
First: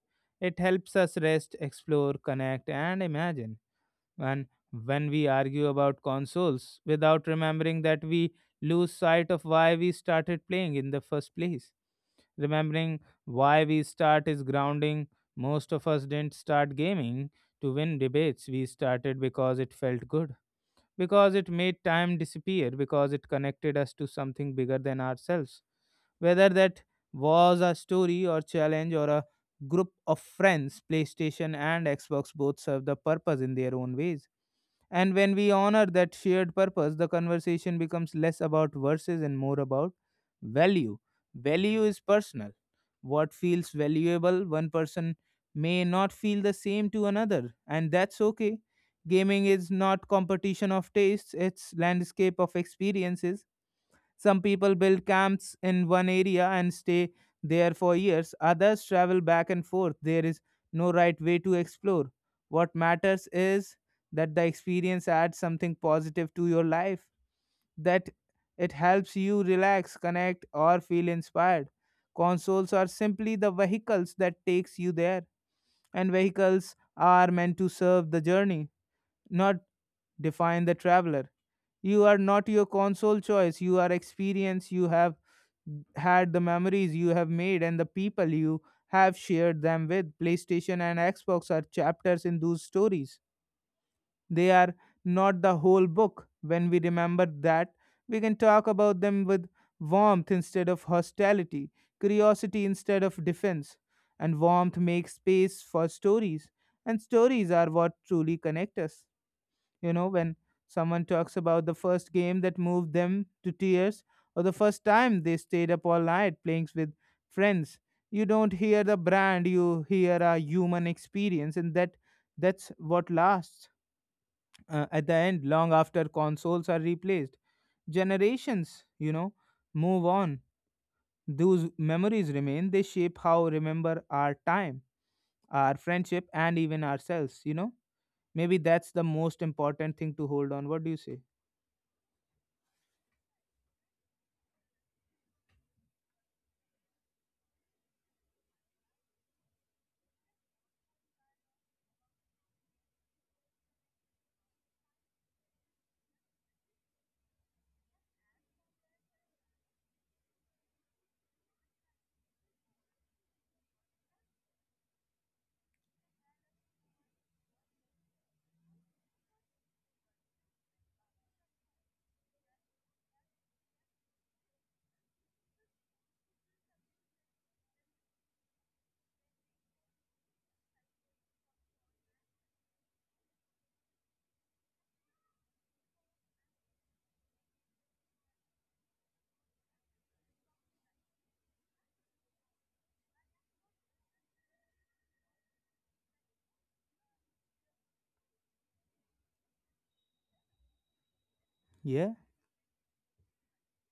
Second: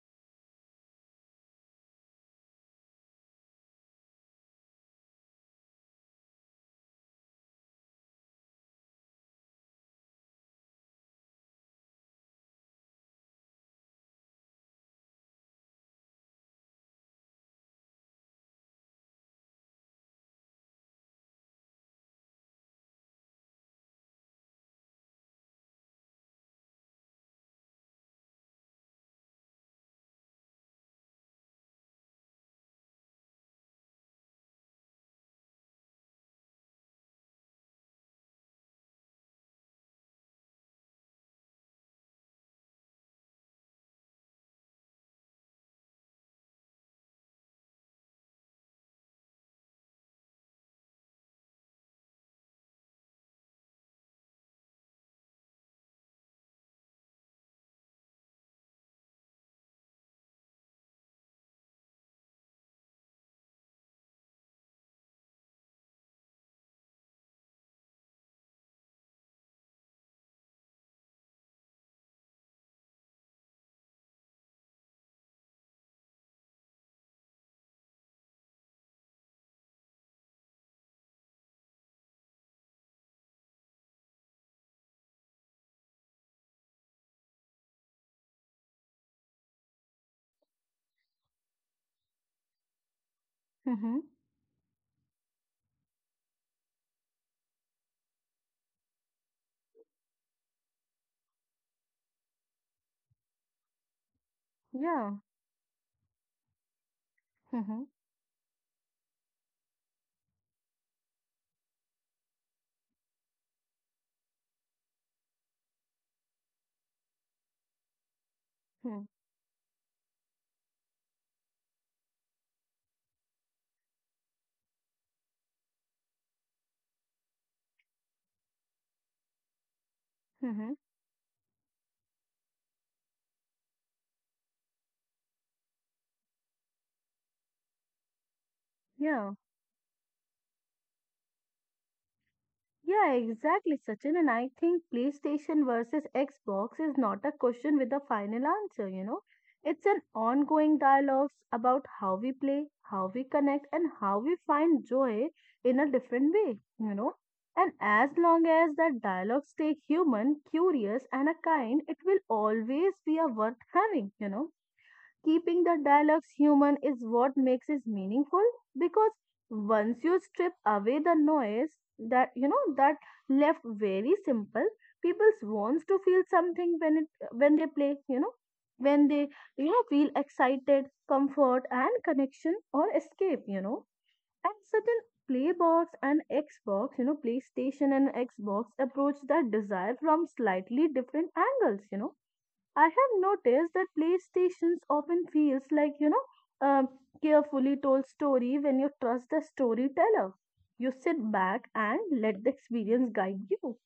Speaker 1: It helps us rest, explore, connect, and imagine. And when we argue about consoles without remembering that we lose sight of why we started playing in the first place. Remembering why we start is grounding. Most of us didn't start gaming to win debates, we started because it felt good because it made time disappear, because it connected us to something bigger than ourselves. Whether that was a story or challenge or a group of friends, PlayStation and Xbox both serve the purpose in their own ways. And when we honor that shared purpose, the conversation becomes less about verses and more about value. Value is personal. What feels valuable, one person may not feel the same to another, and that's okay. Gaming is not competition of tastes, it's landscape of experiences. Some people build camps in one area and stay there for years. Others travel back and forth. There is no right way to explore. What matters is that the experience adds something positive to your life, that it helps you relax, connect, or feel inspired. Consoles are simply the vehicles that takes you there and vehicles are meant to serve the journey not define the traveler. You are not your console choice. You are experience. You have had the memories you have made and the people you have shared them with. PlayStation and Xbox are chapters in those stories.
Speaker 2: Mm-hmm.
Speaker 1: They are not the whole book. When we remember that, we can talk about them with warmth instead of hostility, curiosity instead of defense. And warmth makes
Speaker 2: Yeah.
Speaker 1: space for stories, and stories are
Speaker 2: Mm-hmm.
Speaker 1: what truly connect us. You know, when someone talks about the first game that moved them to tears or the first time they stayed up all night playing with friends, you don't hear the brand, you hear a human experience, and that's what lasts at the end long after consoles are replaced generations you know move on
Speaker 2: Mm-hmm.
Speaker 1: those memories remain they shape how remember our time our friendship and even ourselves you know maybe that's the
Speaker 2: Yeah.
Speaker 1: most important thing to hold on. What do you say?
Speaker 2: Yeah, exactly, Sachin. And I think PlayStation versus Xbox is not a question with a final answer. It's an ongoing dialogue about how we play, how we connect, and how we find joy in a different way. And as long as that dialogue stay human, curious, and a kind, it will always be a worth having. Keeping the dialogues human is what makes it meaningful because once you strip away the noise that you know that left very simple, people wants to feel something when it when they play, when they feel excited, comfort and connection or escape. And certain Playbox and Xbox, you know, PlayStation and Xbox approach that desire from slightly different angles. I have noticed that PlayStations often feels like, a carefully told story when you trust the storyteller. You sit back and
Speaker 1: Yeah,
Speaker 2: let the experience guide you.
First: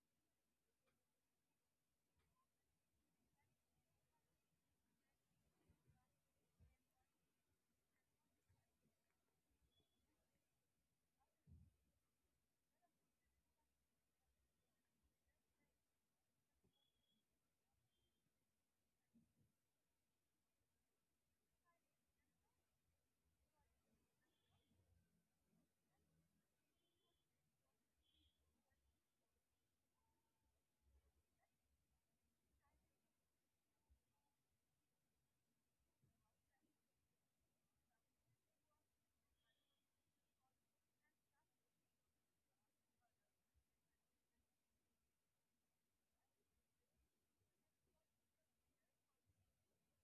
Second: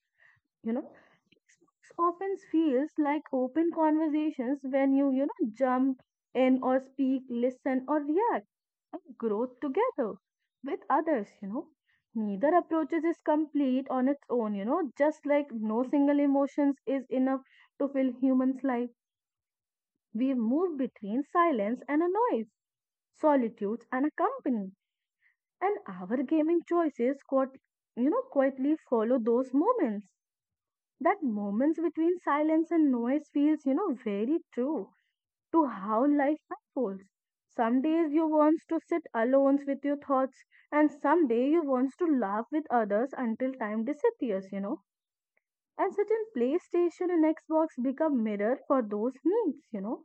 Speaker 2: You know, Xbox often feels like open conversations when you, jump in or speak, listen or react and grow together with others. Neither approaches is complete on its own, just like no single emotions is enough to fill humans' life. We move between silence and a noise, solitude and a company, and our gaming choices quietly follow those moments. That moments between silence and noise feels, very true to how life unfolds. Some days you want to sit alone with your thoughts, and some day you want to laugh with others until time disappears. And certain PlayStation and Xbox become mirror for those needs.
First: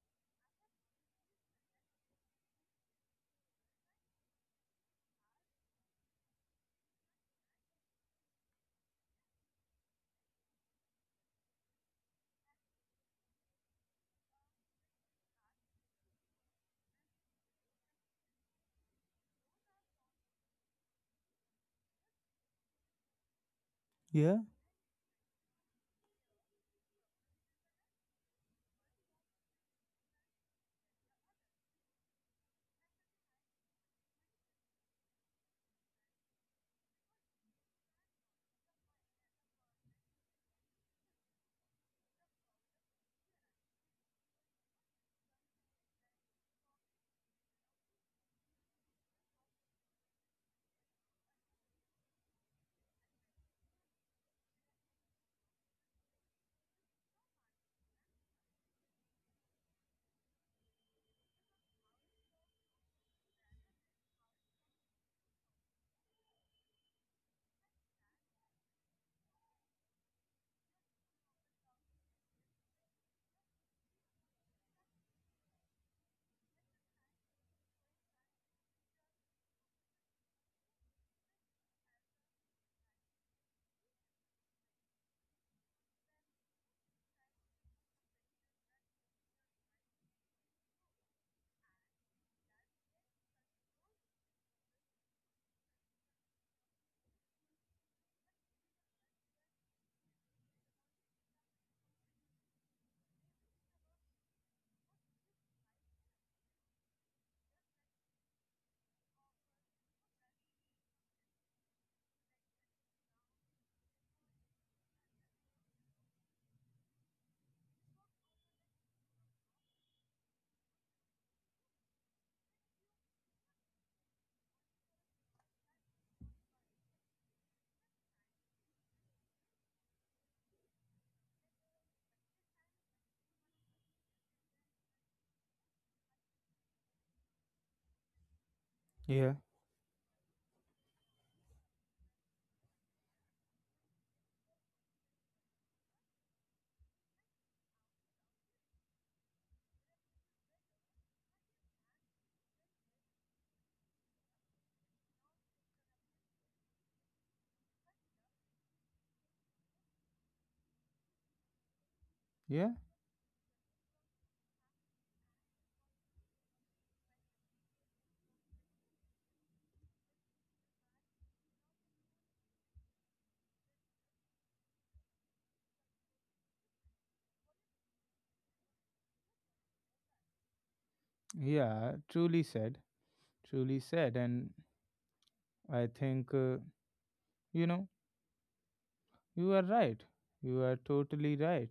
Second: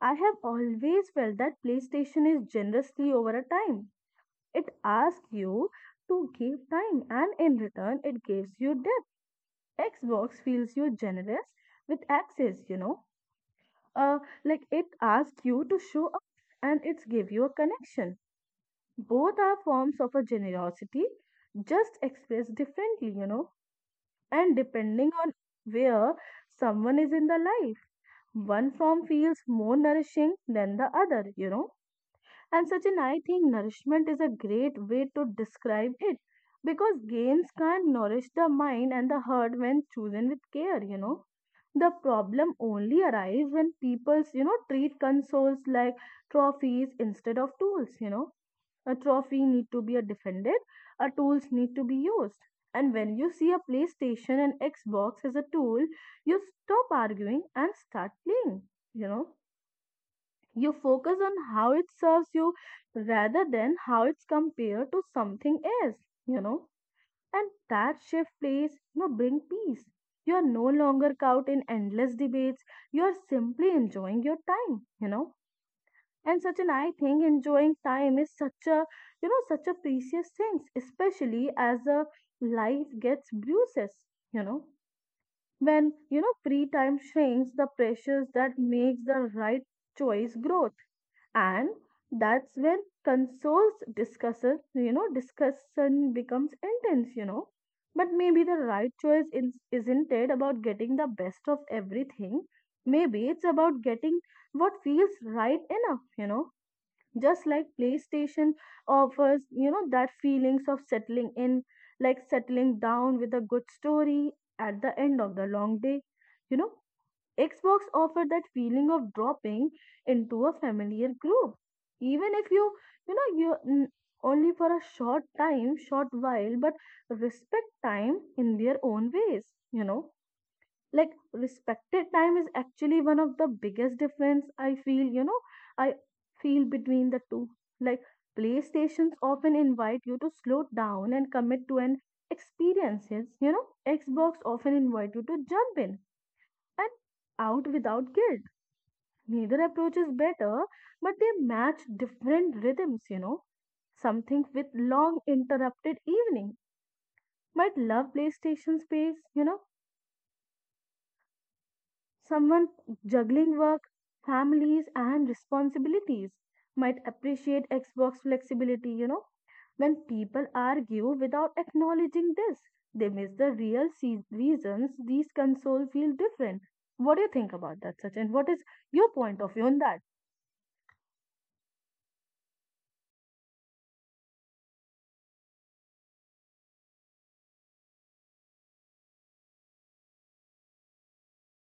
Speaker 2: I have always felt that PlayStation is generously over a time. It asks you to give time and in return it gives you depth. Xbox feels you generous with access. Uh, like it asks you to show up and it's give you a connection. Both are forms of a generosity, just expressed differently,
Speaker 1: yeah,
Speaker 2: and depending on where someone is in the life. One form feels more nourishing than the other. And such an I think nourishment is a great way to describe it because games can nourish the mind and the heart when chosen with care. The problem only arises when people, treat consoles like trophies instead of tools. A trophy need to be a defended, a tools need to be used. And when you see a PlayStation and Xbox as a tool, you stop arguing and start playing, you know you focus on how it serves you rather than how it's compared to something else, you know. And that shift plays, bring peace. You are no longer caught in endless debates. You are simply enjoying your time. And such an I think enjoying time is such a, such a precious thing, especially as a life gets bruises, you know. When, free time shrinks, the pressures that makes the right choice grows. And that's when consoles discussion becomes intense. But maybe the right choice isn't it about getting the best of everything? Maybe it's about getting what feels right enough. Just like PlayStation offers that feelings of settling in, like settling down with a good story at the end of the long day you know Xbox offered that feeling of dropping into a familiar group, even if you only for a short time, short while, but respect time in their own ways, you know. Like respected time is actually one of the biggest difference I I feel between the two. Like PlayStations
Speaker 1: yeah,
Speaker 2: often invite you to slow down and commit to an experiences. Xbox often invite you to jump in and out without guilt. Neither approach is better, but they match different rhythms. Something with long interrupted evening might love PlayStation space. Someone
Speaker 1: yeah,
Speaker 2: juggling work, families, and responsibilities might appreciate Xbox flexibility. When people argue without acknowledging this, they miss the real reasons these consoles feel different. What do you think about that, Sachin? What is your point of view on that?
Speaker 1: yeah. Truly said, truly said. And I think, you know, you are right. You are totally right.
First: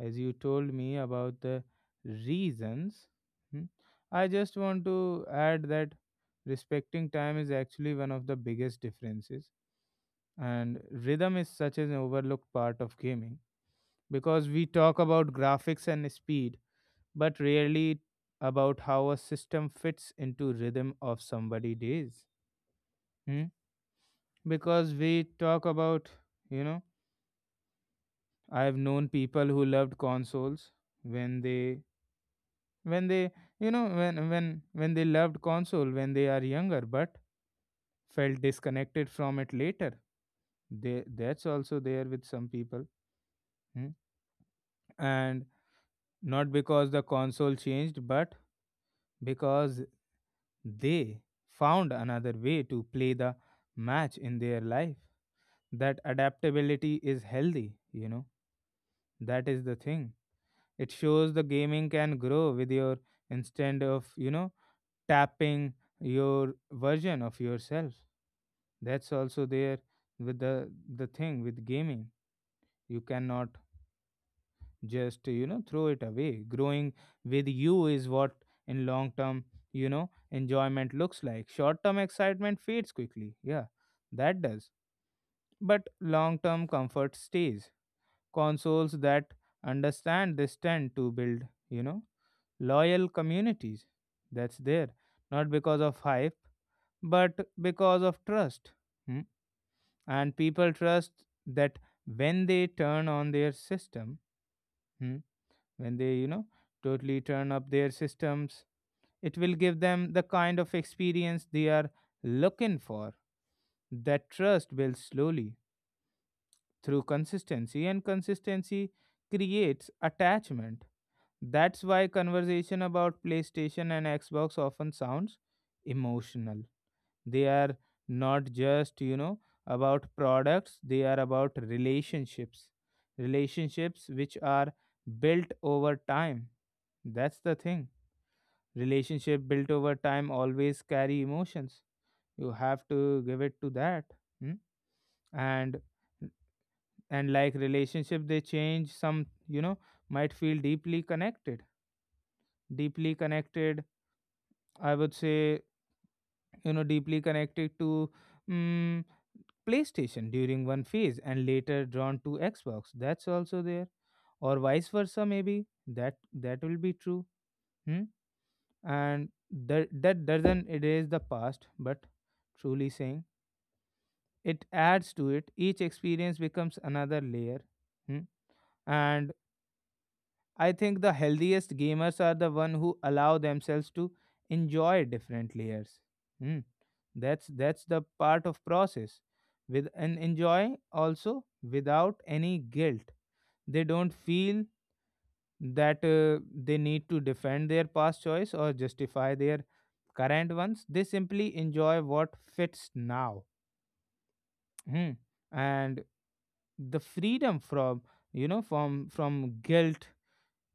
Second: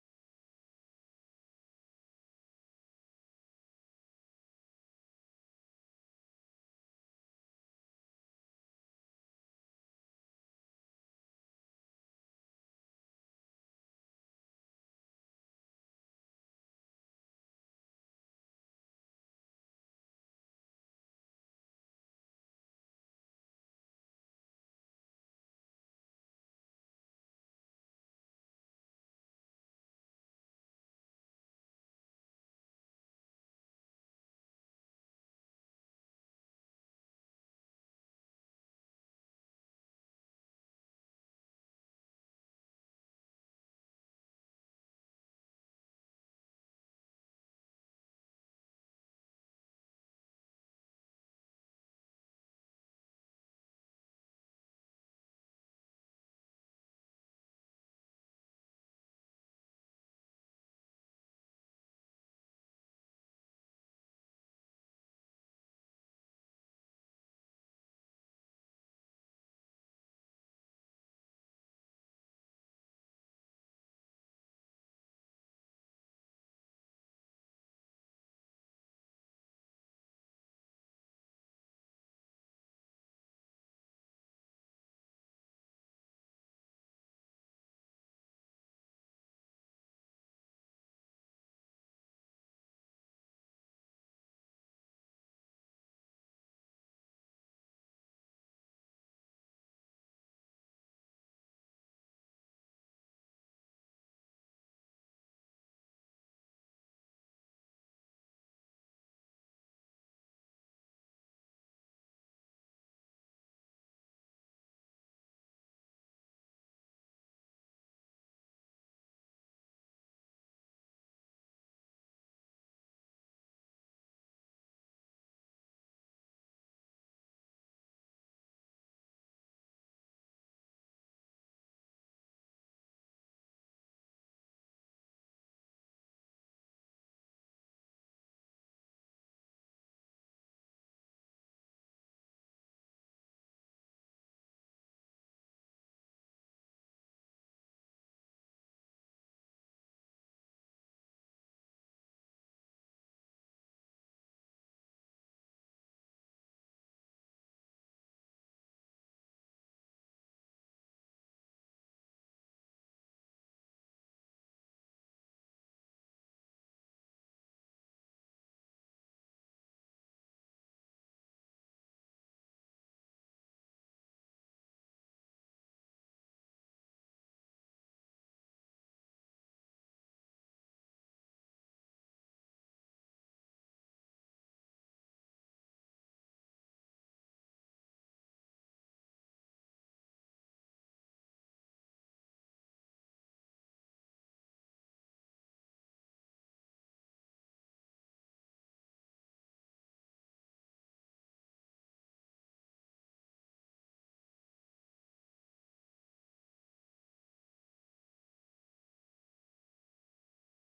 Speaker 1: As you told me about the reasons, hmm, I just want to add that respecting time is actually one of the biggest differences. And rhythm is such an overlooked part of gaming because we talk about graphics and speed, but rarely about how a system fits into rhythm of somebody days. Hmm? Because we talk about you know I've known people who loved consoles when they when they you know when they loved console when they are younger but felt disconnected from it later they that's also there with some people. Hmm? And not because the console changed but because they found another way to play the match in their life. That adaptability is healthy, you know. That is the thing. It shows the gaming can grow with your instead of, you know, tapping your version of yourself that's also there with the thing with gaming you cannot just you know throw it away growing with you is what in long term you know enjoyment looks like short term excitement fades quickly. Yeah, that does. But long term comfort stays consoles that understand this tend to build, you know, loyal communities that's there not because of hype but because of trust. Hmm? And people trust that when they turn on their system, hmm, when they you know totally turn up their systems it will give them the kind of experience they are looking for that trust builds slowly through consistency and consistency creates attachment. That's why conversation about PlayStation and Xbox often sounds emotional. They are not just, you know, about products they are about relationships, relationships which are built over time. That's the thing. Relationship built over time always carry emotions. You have to give it to that. Hmm? And and like relationship they change some you know might feel deeply connected I would say, you know, deeply connected to mm PlayStation during one phase and later drawn to Xbox that's also there or vice versa maybe that that will be true. Hmm? And that that doesn't erase the past but truly saying it adds to it each experience becomes another layer. Hmm? And I think the healthiest gamers are the one who allow themselves to enjoy different layers. Hmm? That's the part of process with and enjoy also without any guilt. They don't feel that they need to defend their past choice or justify their current ones they simply enjoy what fits now. Hmm. And the freedom from you know from from guilt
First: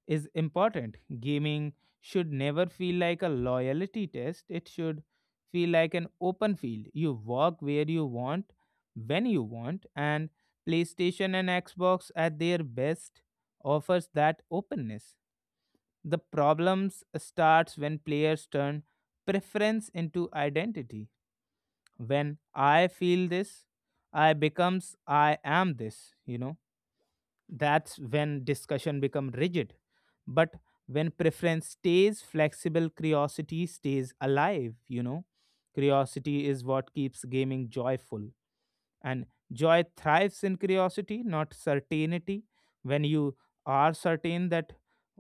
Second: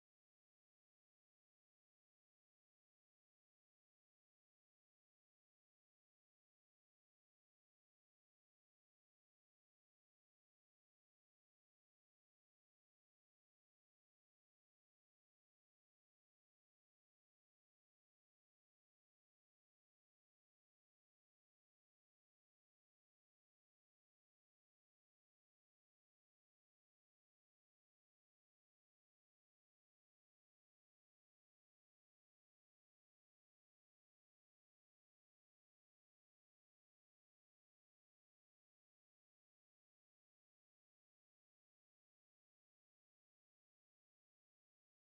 Speaker 1: is important. Gaming should never feel like a loyalty test, it should feel like an open field. You walk where you want, when you want, and PlayStation and Xbox at their best offers that openness. The problems starts when players turn preference into identity. When I feel this, I becomes I am this, that's when discussion become rigid. But when preference stays flexible, curiosity stays alive, Curiosity is what keeps gaming joyful. And joy thrives in curiosity, not certainty. When you are certain that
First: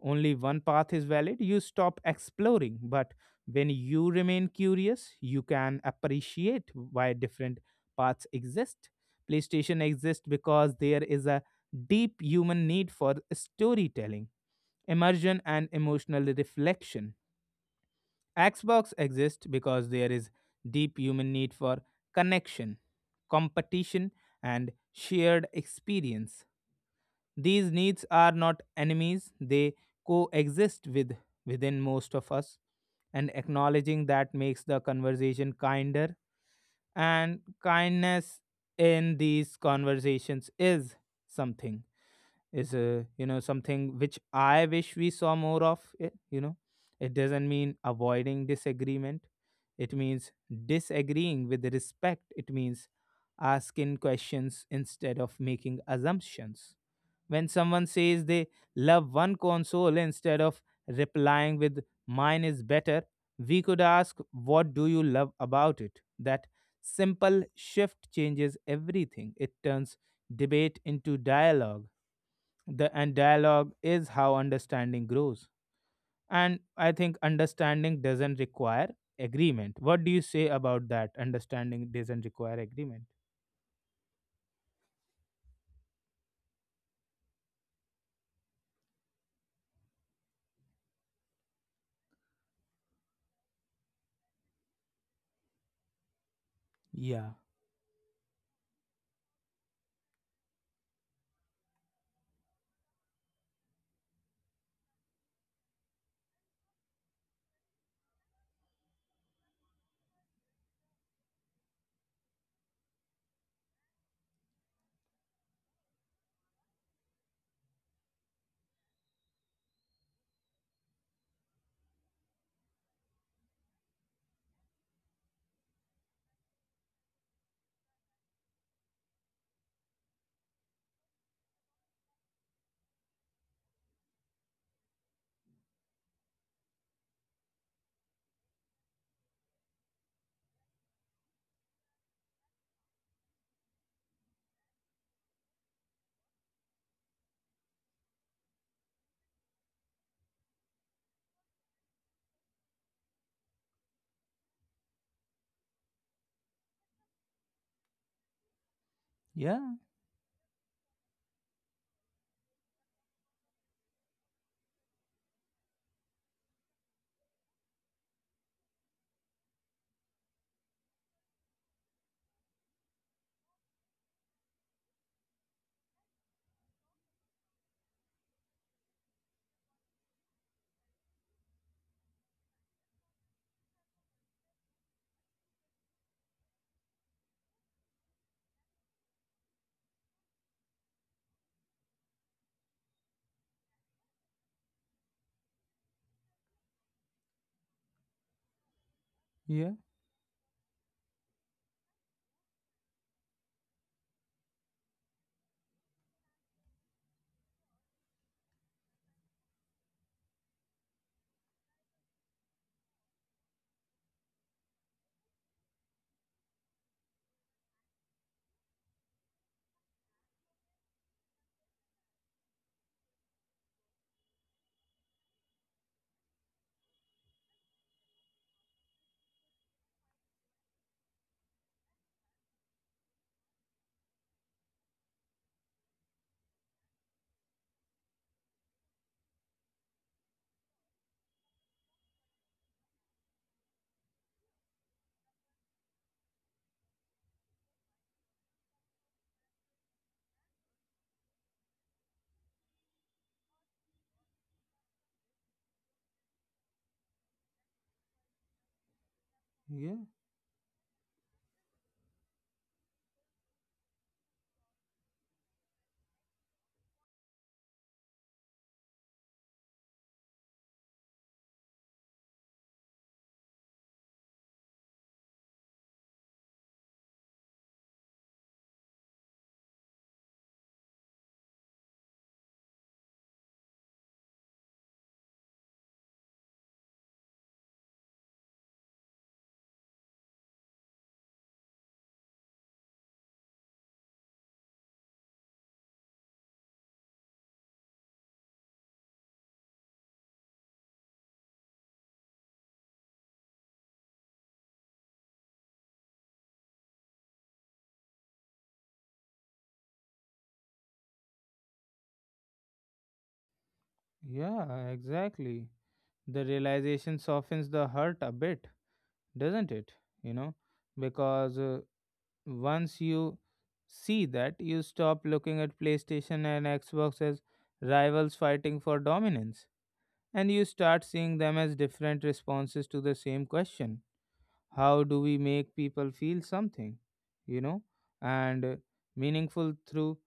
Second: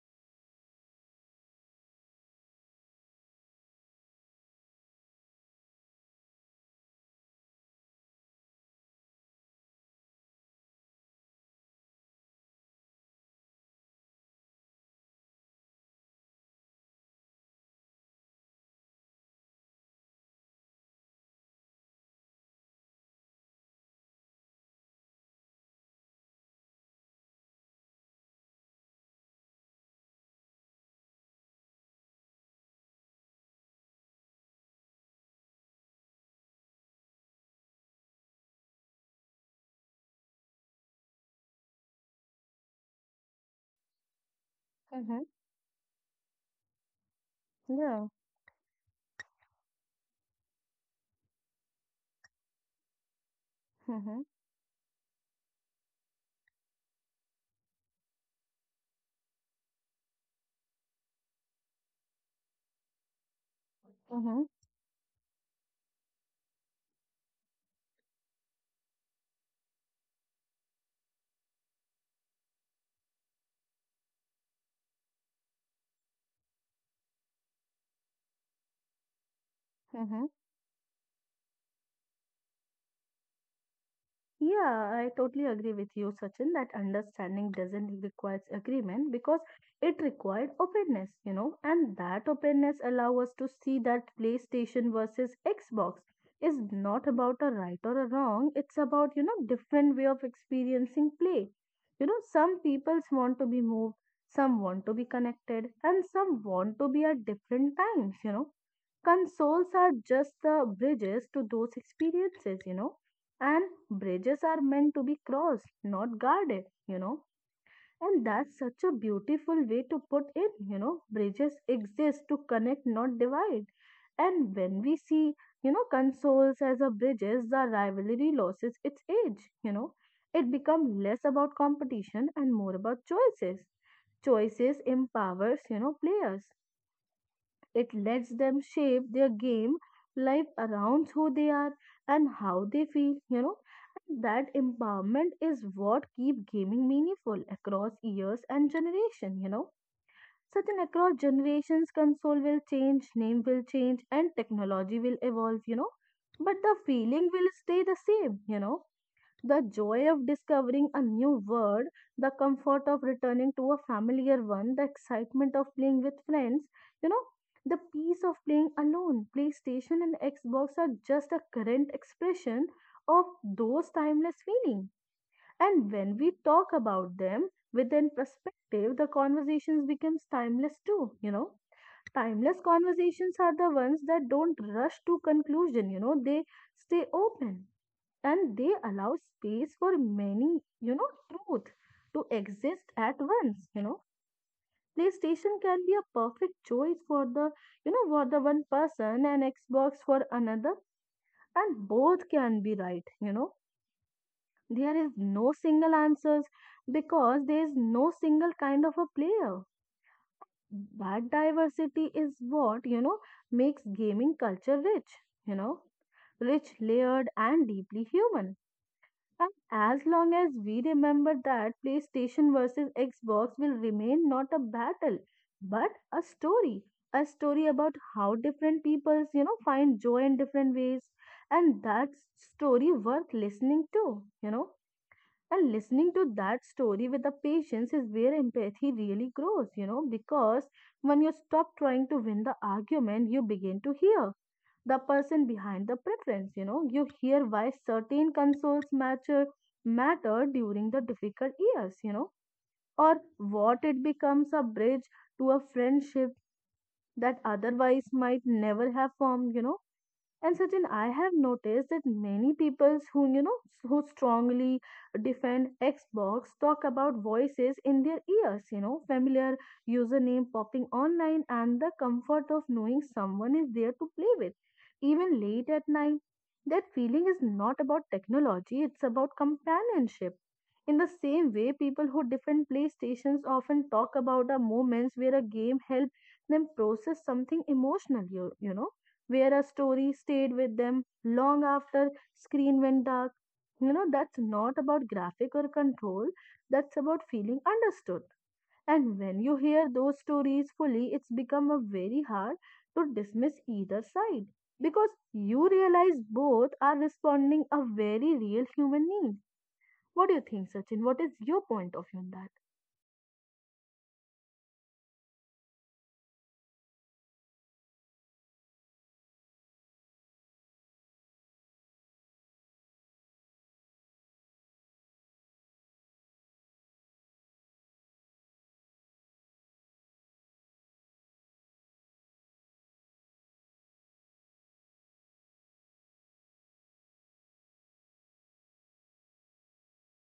Speaker 1: only one path is valid, you stop exploring. But when you remain curious, you can appreciate why different paths exist. PlayStation exists because there is a deep human need for storytelling, immersion, and emotional reflection. Xbox exists because there is deep human need for connection, competition, and shared experience. These needs are not enemies, they coexist with within most of us, and acknowledging that makes the conversation kinder. And kindness in these conversations is something, is something which I wish we
Speaker 2: Mhm.
Speaker 1: saw more of it, it doesn't mean
Speaker 2: Yeah.
Speaker 1: avoiding disagreement, it means disagreeing with respect. It means asking
Speaker 2: Mhm.
Speaker 1: questions instead of making assumptions. When someone says they love one console, instead of replying with mine is better, we could ask
Speaker 2: Mhm.
Speaker 1: what do you love about it? That simple shift changes everything. It turns debate into dialogue. The and dialogue is how understanding grows. And I think understanding doesn't require agreement. What do you
Speaker 2: Mhm.
Speaker 1: say about that? Understanding doesn't require agreement.
Speaker 2: Yeah, I totally agree with you, Sachin, that understanding doesn't require agreement because it required openness, and that openness allow us to see that PlayStation versus Xbox is not
Speaker 1: Yeah.
Speaker 2: about a right or a wrong. It's about, different way of experiencing play. Some peoples want to be moved, some want to be connected, and some want to be at different times. Consoles are just the bridges to those experiences, and bridges are meant to be crossed, not guarded. And that's such a beautiful way to put it, bridges exist to connect, not divide. And when we see, consoles as a bridges, the rivalry loses its edge. It becomes less about competition and more about choices. Choices empowers, players. It lets them shape their game life around who they are and how they feel. And that empowerment is what keep gaming meaningful across years and generation. Certain across generations, console will change, name will change, and technology will evolve. But the feeling will stay the same,
Speaker 1: Yeah.
Speaker 2: the joy of discovering a new word, the comfort of returning to a familiar one, the excitement of playing with friends, you know, the peace of playing alone. PlayStation and Xbox are just a current expression of those timeless feelings. And when we talk about them within perspective, the conversations becomes timeless too. Timeless conversations are the ones that don't rush to conclusion, they stay open and they allow space for many, truth to exist at once. PlayStation can be a perfect choice for for the one person and
Speaker 1: Yeah,
Speaker 2: Xbox for another, and both can be right. There is no single answers because there is no single kind of a player. That diversity is what makes gaming culture rich. You know, rich, layered, and deeply human. And as long as we remember that, PlayStation versus Xbox will remain not a battle, but a story. A story about how different peoples, find joy in different ways. And that story worth listening to. And listening to that story with the patience is where empathy really grows, because when you stop trying to win the argument, you begin to hear the person behind the preference. You hear why certain consoles matter during the difficult years, or what it becomes a bridge to a friendship that otherwise might never have formed.
Speaker 1: yeah,
Speaker 2: And Sachin, I have noticed that many people who, who strongly defend Xbox talk about voices in their ears, familiar username popping online and the comfort of knowing someone is there to play with, even late at night. That feeling is not about technology, it's about companionship. In the same way, people who defend PlayStations often talk about the moments where a game helped them process something emotional, where a story stayed with them long after screen went dark. That's not about graphic or control, that's about feeling understood. And when you hear those stories fully, it's become a very hard to dismiss either side because you realize both are responding a very real human need. What do you think, Sachin? What is your point of view on that?
Speaker 1: yeah, exactly. The realization softens the hurt a bit, doesn't it? You know, because once you see that, you stop looking at PlayStation and Xbox as rivals fighting for dominance, and you start seeing them as different responses to the same question. How do we make people feel something, you know, and meaningful through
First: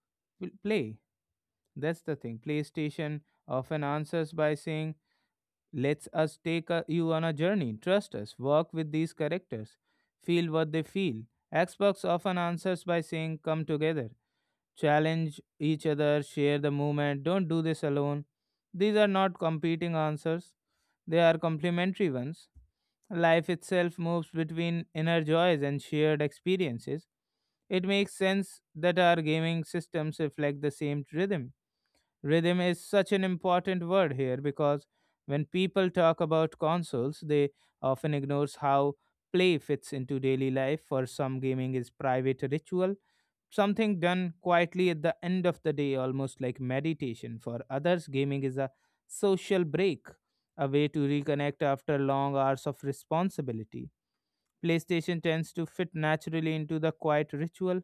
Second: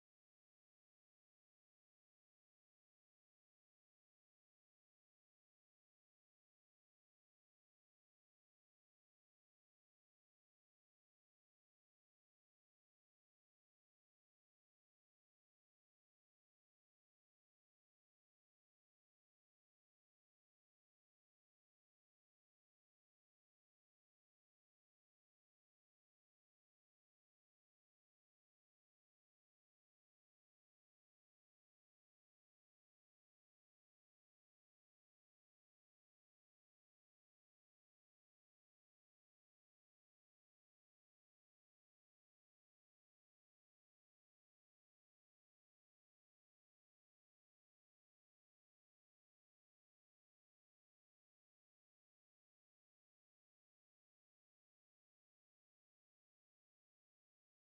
Speaker 1: play. That's the thing. PlayStation often answers by saying let's us take a, you on a journey, trust us, work with these characters, feel what they feel. Xbox often answers by saying come together, challenge each other, share the movement. Don't do this alone. These are not competing answers, they are complementary ones. Life itself moves between inner joys and shared experiences. It makes sense that our gaming systems reflect the same rhythm. Rhythm is such an important word here, because when people talk about consoles, they often ignores how play fits into daily life. For some, gaming is private ritual, something done quietly at the end of the day, almost like meditation. For others, gaming is a social break, a way to reconnect after long hours of responsibility. PlayStation tends to fit naturally into the quiet ritual.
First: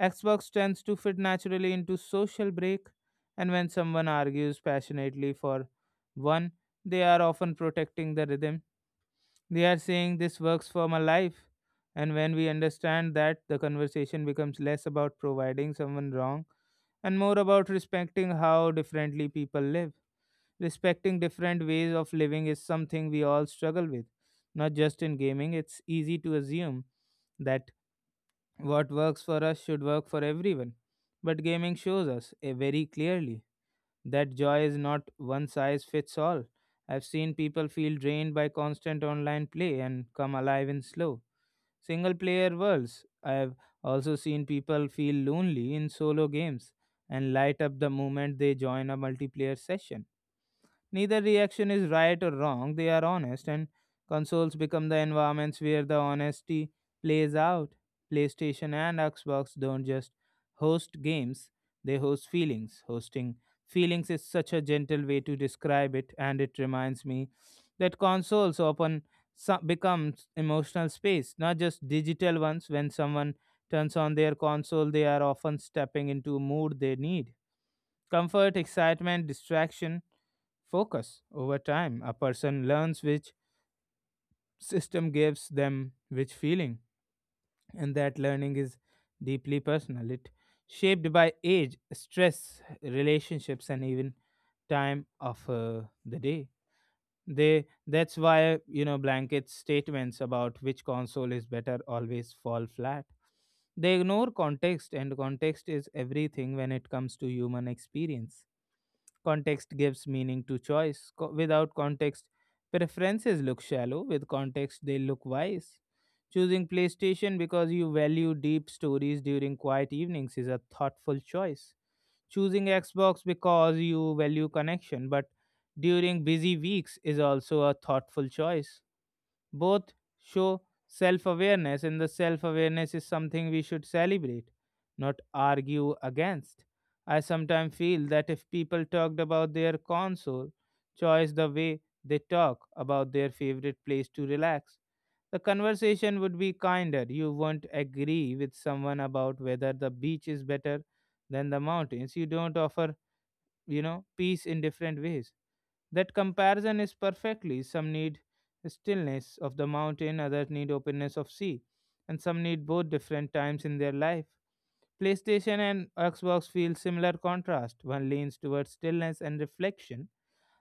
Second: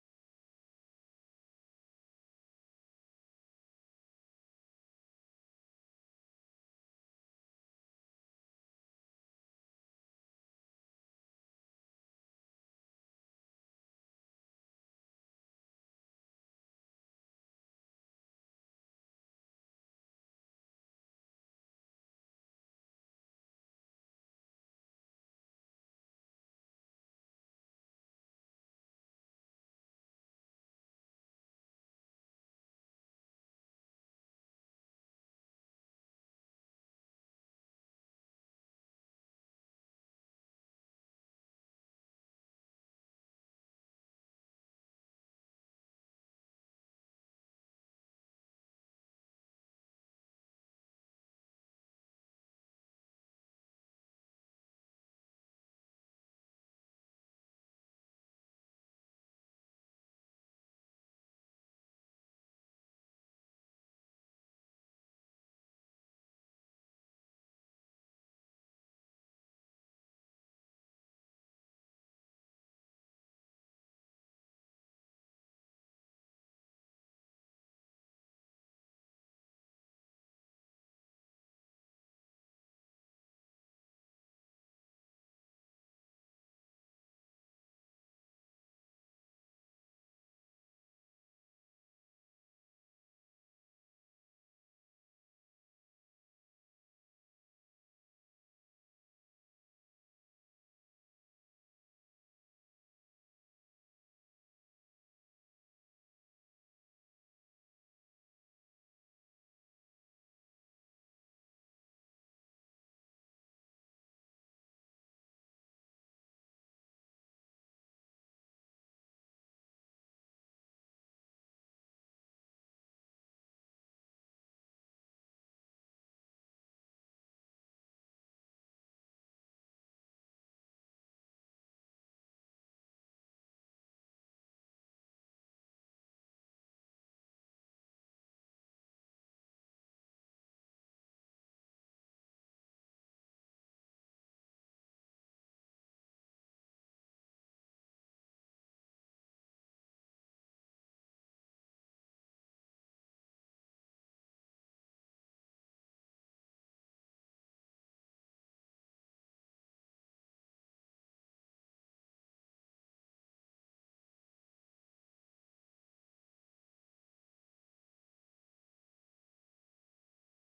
Speaker 1: Xbox tends to fit naturally into social break, and when someone argues passionately for one, they are often protecting the rhythm. They are saying this works for my life. And when we understand that, the conversation becomes less about providing someone wrong and more about respecting how differently people live. Respecting different ways of living is something we all struggle with, not just in gaming. It's easy to assume that what works for us should work for everyone. But gaming shows us very clearly that joy is not one size fits all. I've seen people feel drained by constant online play and come alive in slow, single player worlds. I've also seen people feel lonely in solo games and light up the moment they join a multiplayer session. Neither reaction is right or wrong, they are honest, and consoles become the environments where the honesty plays out. PlayStation and Xbox don't just host games, they host feelings. Hosting feelings is such a gentle way to describe it, and it reminds me that consoles often become emotional space, not just digital ones. When someone turns on their console, they are often stepping into a mood they need. Comfort, excitement, distraction, focus. Over time, a person learns which system gives them which feeling, and that learning is deeply personal. It shaped by age, stress, relationships, and even time of the day. They That's why you know blanket statements about which console is better always fall flat. They ignore context, and context is everything when it comes to human experience. Context gives meaning to choice. Without context, preferences look shallow. With context, they look wise. Choosing PlayStation because you value deep stories during quiet evenings is a thoughtful choice. Choosing Xbox because you value connection, but during busy weeks is also a thoughtful choice. Both show self awareness, and the self awareness is something we should celebrate, not argue against. I sometimes feel that if people talked about their console choice the way they talk about their favorite place to relax, the conversation would be kinder. You won't agree with someone about whether the beach is better than the mountains. You don't offer, you know, peace in different ways. That comparison is perfectly. Some need stillness of the mountain, others need openness of sea, and some need both different times in their life. PlayStation and Xbox feel similar contrast. One leans towards stillness and reflection,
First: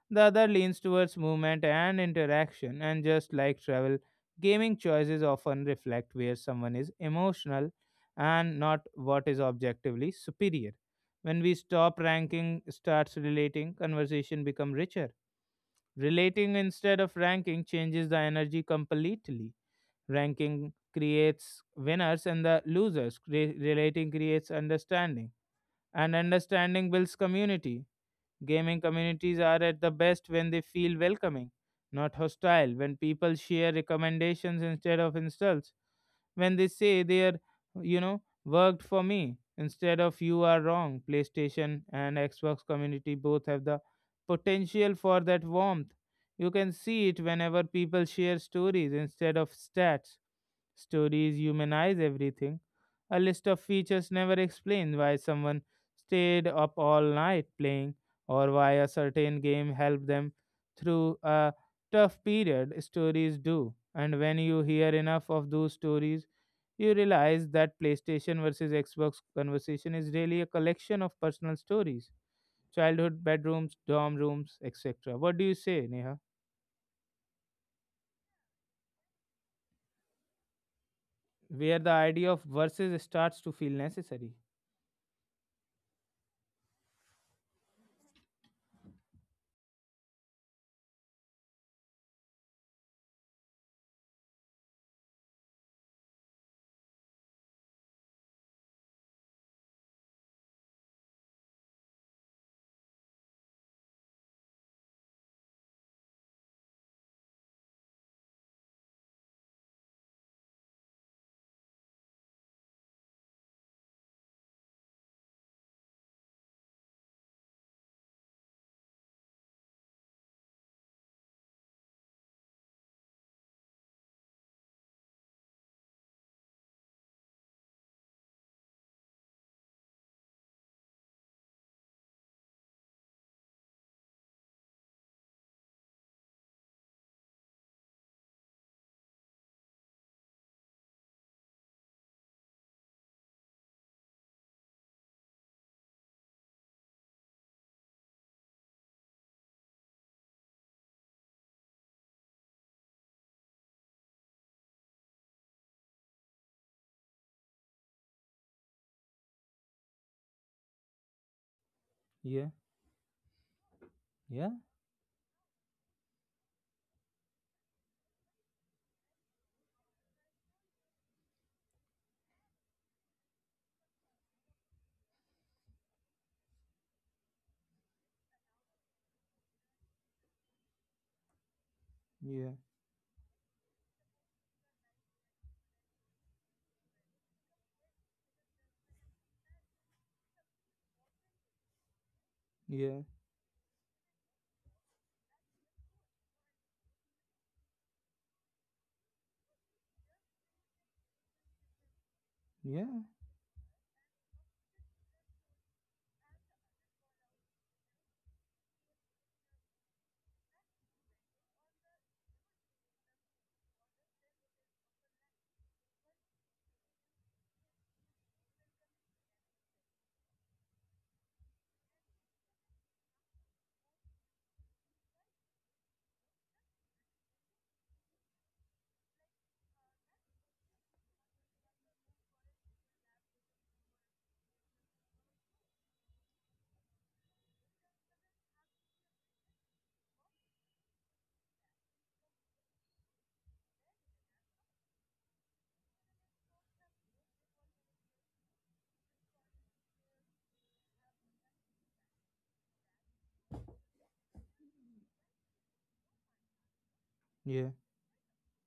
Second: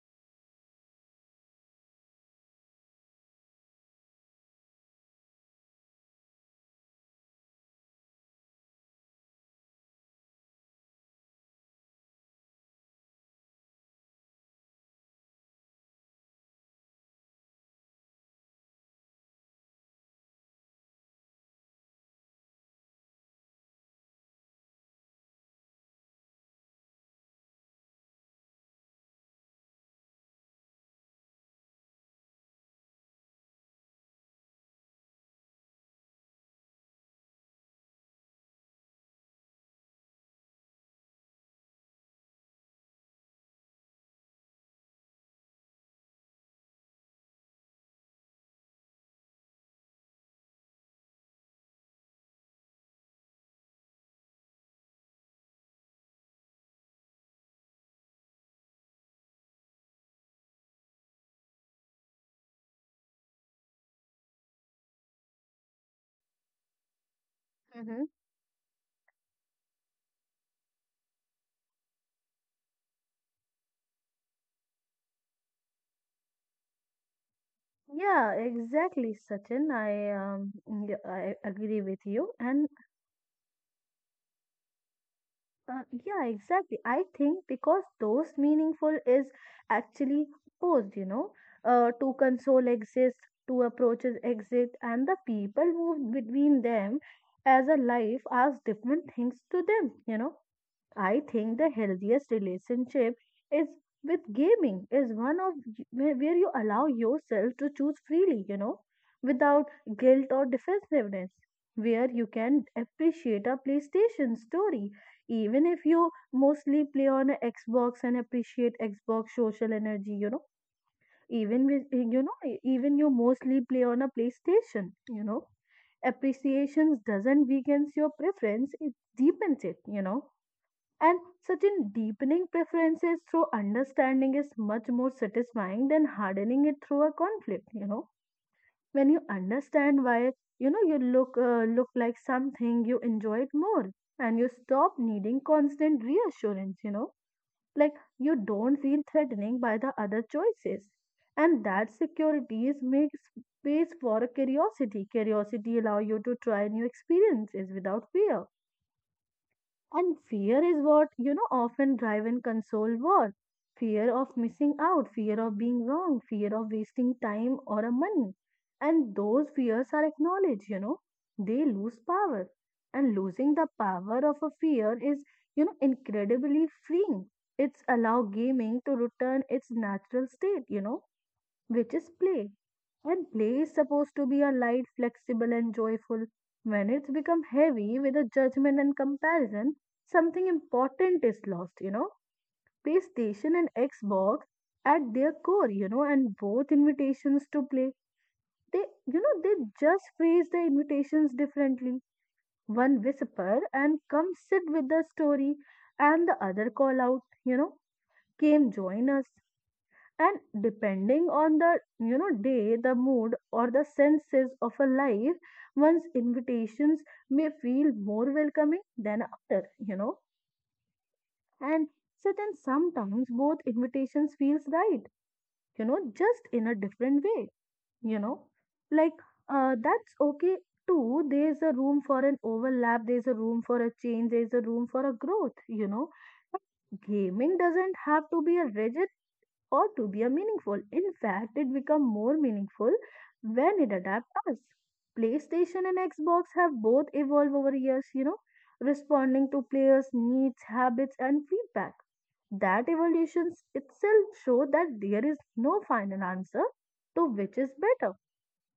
Speaker 1: the other leans towards movement and interaction, and just like travel, gaming choices often reflect where someone is emotional and not what is objectively superior. When we stop ranking, starts relating, conversation become richer. Relating instead of ranking changes the energy completely. Ranking creates winners and the losers. Relating creates understanding, and understanding builds community. Gaming communities are at the best when they feel welcoming, not hostile, when people share recommendations instead of insults, when they say they are, you know, worked for me instead of you are wrong. PlayStation and Xbox community both have the potential for that warmth. You can see it whenever people share stories instead of stats. Stories humanize everything. A list of features never explains why someone stayed up all night playing or why a certain game helped them through a tough period. Stories do. And when you hear enough of those stories, you realize that
Speaker 2: Mm-hmm.
Speaker 1: PlayStation versus Xbox conversation is really a collection of personal stories, childhood bedrooms, dorm rooms, etc. What do you say, Neha?
Speaker 2: Yeah, exactly, Sachin. I, yeah, I
Speaker 1: Where
Speaker 2: agree
Speaker 1: the
Speaker 2: with
Speaker 1: idea
Speaker 2: you,
Speaker 1: of
Speaker 2: and
Speaker 1: versus starts to feel necessary.
Speaker 2: Yeah, exactly. I think because those meaningful is actually posed, to console exist, to approaches exist, and the people move between them as a life asks different things to them. I think the healthiest relationship is with gaming is one of where you allow yourself to choose freely, without guilt or defensiveness, where you can appreciate a PlayStation story, even if you mostly play on a Xbox and appreciate Xbox social energy, even with even you mostly play on a PlayStation, appreciations doesn't weakens your preference, it deepens it and such in deepening preferences through understanding is much more satisfying than hardening it through a conflict. When you understand why, you look look like something, you enjoy it more and you stop needing constant reassurance. Like you don't feel threatening by the other choices. And that security is makes space for a curiosity. Curiosity allow you to try new experiences without fear and fear is what, often drive and
Speaker 1: Yeah,
Speaker 2: console war. Fear of
Speaker 1: yeah.
Speaker 2: missing out, fear of being wrong, fear of wasting time or a money. And those fears are acknowledged, they lose power. And losing the power of a fear is, incredibly freeing. It's allow gaming to return its natural state, which is play.
Speaker 1: Yeah,
Speaker 2: And play is supposed to be a light, flexible, and joyful. When it's become heavy with a judgment and comparison, something important is lost.
Speaker 1: yeah,
Speaker 2: PlayStation and Xbox at their core, and both invitations to play, they just phrase the invitations differently. One
Speaker 1: yeah,
Speaker 2: whisper and come sit with the story, and the other call out, came join us and depending on the day the mood or the senses of a life one's invitations may feel more welcoming than other. And so then sometimes both invitations feels right just in a different way you know like that's okay too. There's a room for an overlap, there's a room for a change, there's a room for a growth. Gaming doesn't have to be a rigid or to be a meaningful. In fact, it becomes more meaningful when it adapts us. PlayStation and Xbox have both evolved over years, responding to players' needs, habits, and feedback. That evolution itself show that there is no final answer to which is
Speaker 1: yeah,
Speaker 2: better.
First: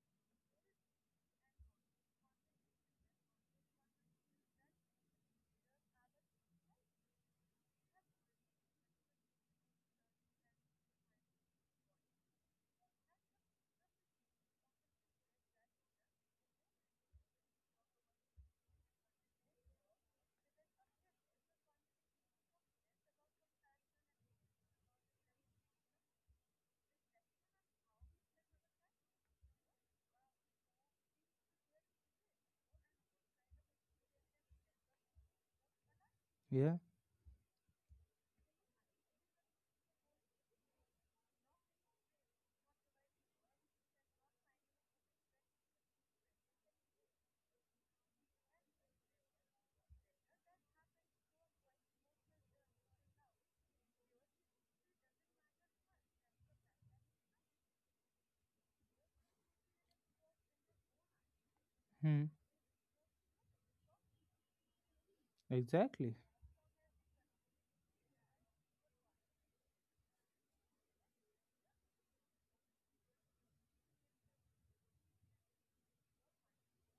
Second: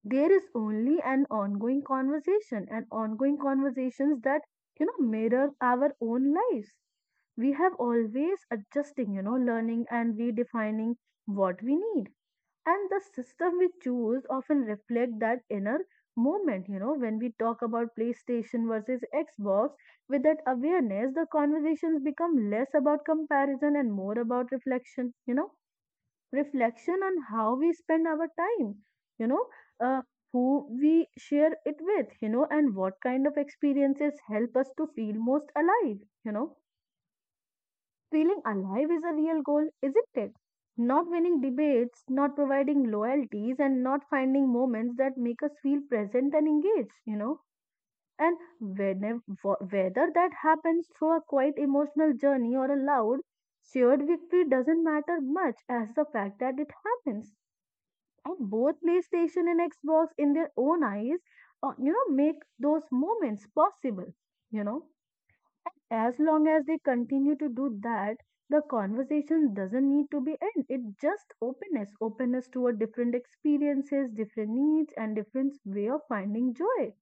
Speaker 2: There is only an ongoing conversation and ongoing conversations that mirror our own lives. We have always adjusting, learning and redefining what we need and the system we choose often reflect that inner moment. When we talk about PlayStation versus Xbox with that awareness, the conversations become less about comparison and more about reflection, reflection on how we spend our time, you know, uh, who we share it with, and what kind of experiences help us to feel most alive, you know.
Speaker 1: yeah.
Speaker 2: Feeling alive is a real goal, isn't it? Not winning debates, not providing loyalties, and not finding moments that make us feel present and engaged. And whenever, whether that happens through a quiet emotional journey or a loud shared victory doesn't matter much as the fact that it happens and both PlayStation and Xbox in their own eyes,
Speaker 1: Hmm.
Speaker 2: make those moments possible. You know,
Speaker 1: Exactly.
Speaker 2: as long as they continue to do that, the conversation doesn't need to be end. It just openness, openness toward different experiences, different needs, and different way of finding joy.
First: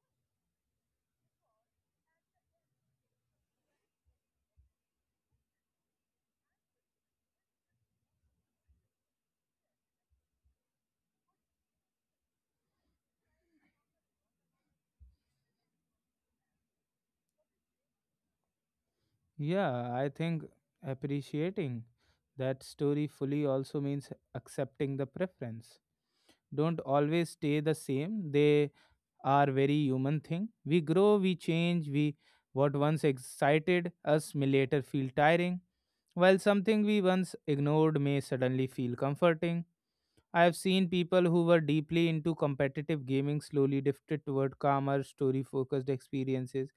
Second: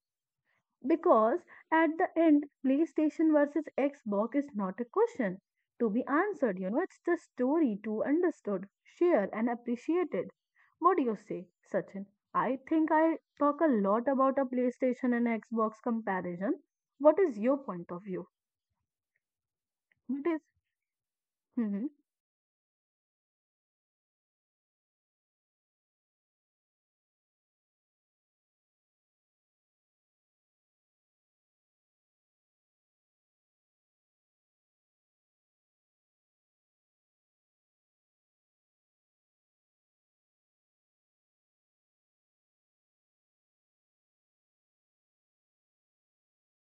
Speaker 2: Because at the end, PlayStation versus Xbox is not a question to be answered, it's the story to understood, share, and appreciated. What do you say, Sachin? I think I talk a lot about a PlayStation and Xbox comparison. What is your point of view?
Speaker 1: Yeah, I
Speaker 2: What is-
Speaker 1: think appreciating
Speaker 2: Mhm.
Speaker 1: that story fully also means accepting the preference. Don't always stay the same. They are very human thing. We grow, we change, we what once excited us may later feel tiring, while something we once ignored may suddenly feel comforting. I have seen people who were deeply into competitive gaming slowly drifted toward calmer, story focused experiences.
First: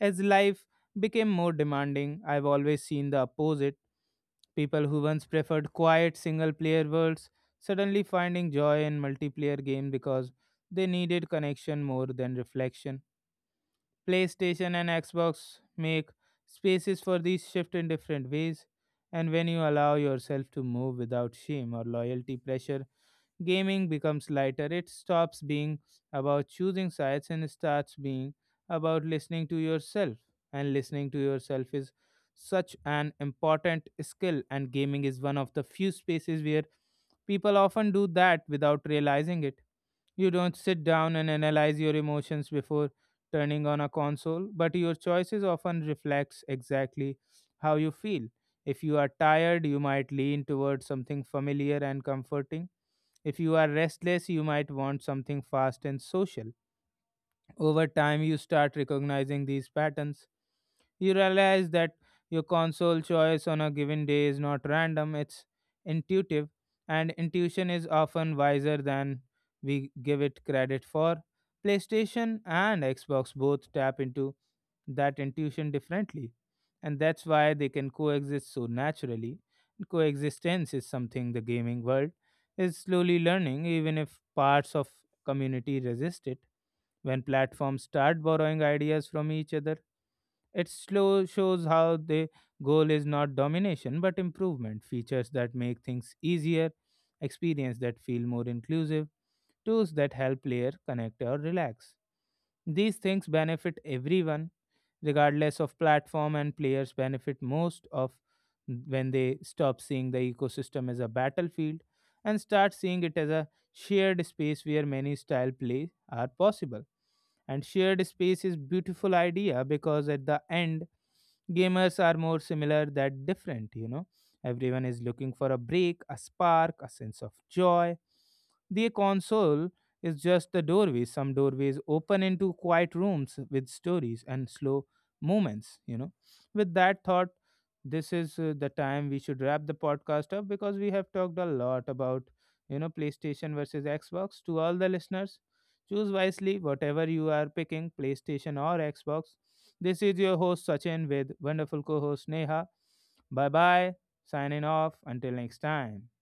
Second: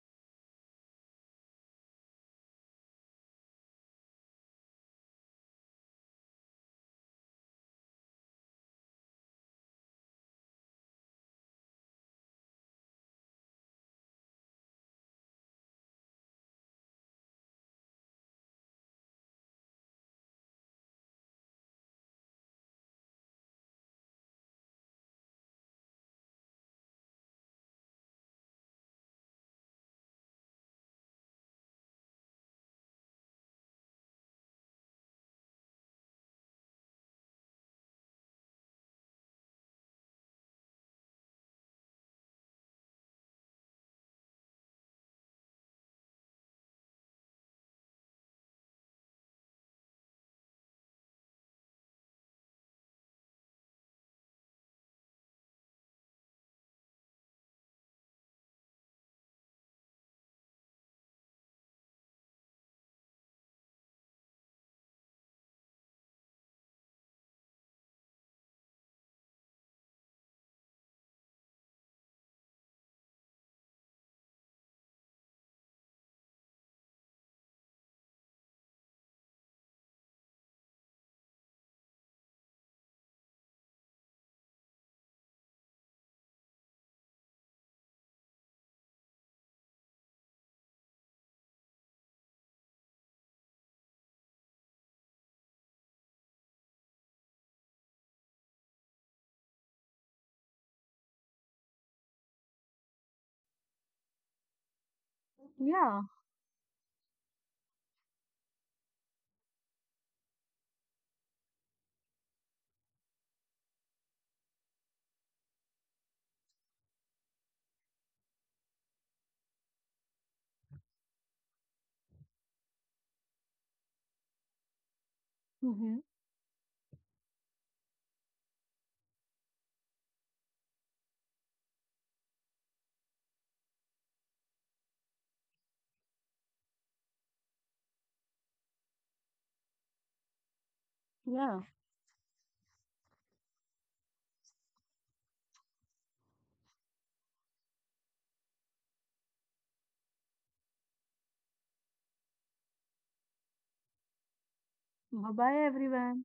Speaker 1: As life became more demanding, I've always seen the opposite. People who once preferred quiet single player worlds suddenly finding joy in multiplayer games because they needed connection more than reflection. PlayStation and Xbox make spaces for these shift in different ways, and when you allow yourself to move without shame or loyalty pressure, gaming becomes lighter. It stops being about choosing sides and starts being about listening to yourself. And listening to yourself is such an important skill, and gaming is one of the few spaces where people often do that without realizing it. You don't sit down and analyze your emotions before turning on a console, but your choices often reflects exactly how you feel. If you are tired, you might lean towards something familiar and comforting. If you are restless, you might want something fast and social. Over time, you start recognizing these patterns. You realize that your console choice on a given day is not random, it's intuitive, and intuition is often wiser than we give it credit for. PlayStation and Xbox both tap into that intuition differently, and that's why they can coexist so naturally. Coexistence is something the gaming world is slowly learning, even if parts of community resist it. When platforms start borrowing ideas from each other, it slow shows how the goal is not domination but improvement, features that make things easier, experience that feel more inclusive, tools that help player connect or relax. These things benefit everyone, regardless of
Speaker 2: Yeah.
Speaker 1: platform, and players benefit most of when they stop seeing the ecosystem as a battlefield and start seeing it as a shared space where many style play are possible. And shared space is beautiful idea, because at the end gamers are more similar than different, you know. Everyone is looking for a
Speaker 2: Hmm.
Speaker 1: break, a spark, a sense of joy. The console is just the doorway. Some doorways open into quiet rooms with stories and slow movements, you know. With that thought, this is the time we should wrap the podcast up because we have talked a
Speaker 2: Yeah.
Speaker 1: lot about, you know, PlayStation versus Xbox. To all the listeners, choose wisely whatever you are picking, PlayStation or Xbox. This is your host Sachin with wonderful co host Neha. Bye bye, signing off.
Speaker 2: Bye
Speaker 1: Until next
Speaker 2: bye,
Speaker 1: time.
Speaker 2: everyone.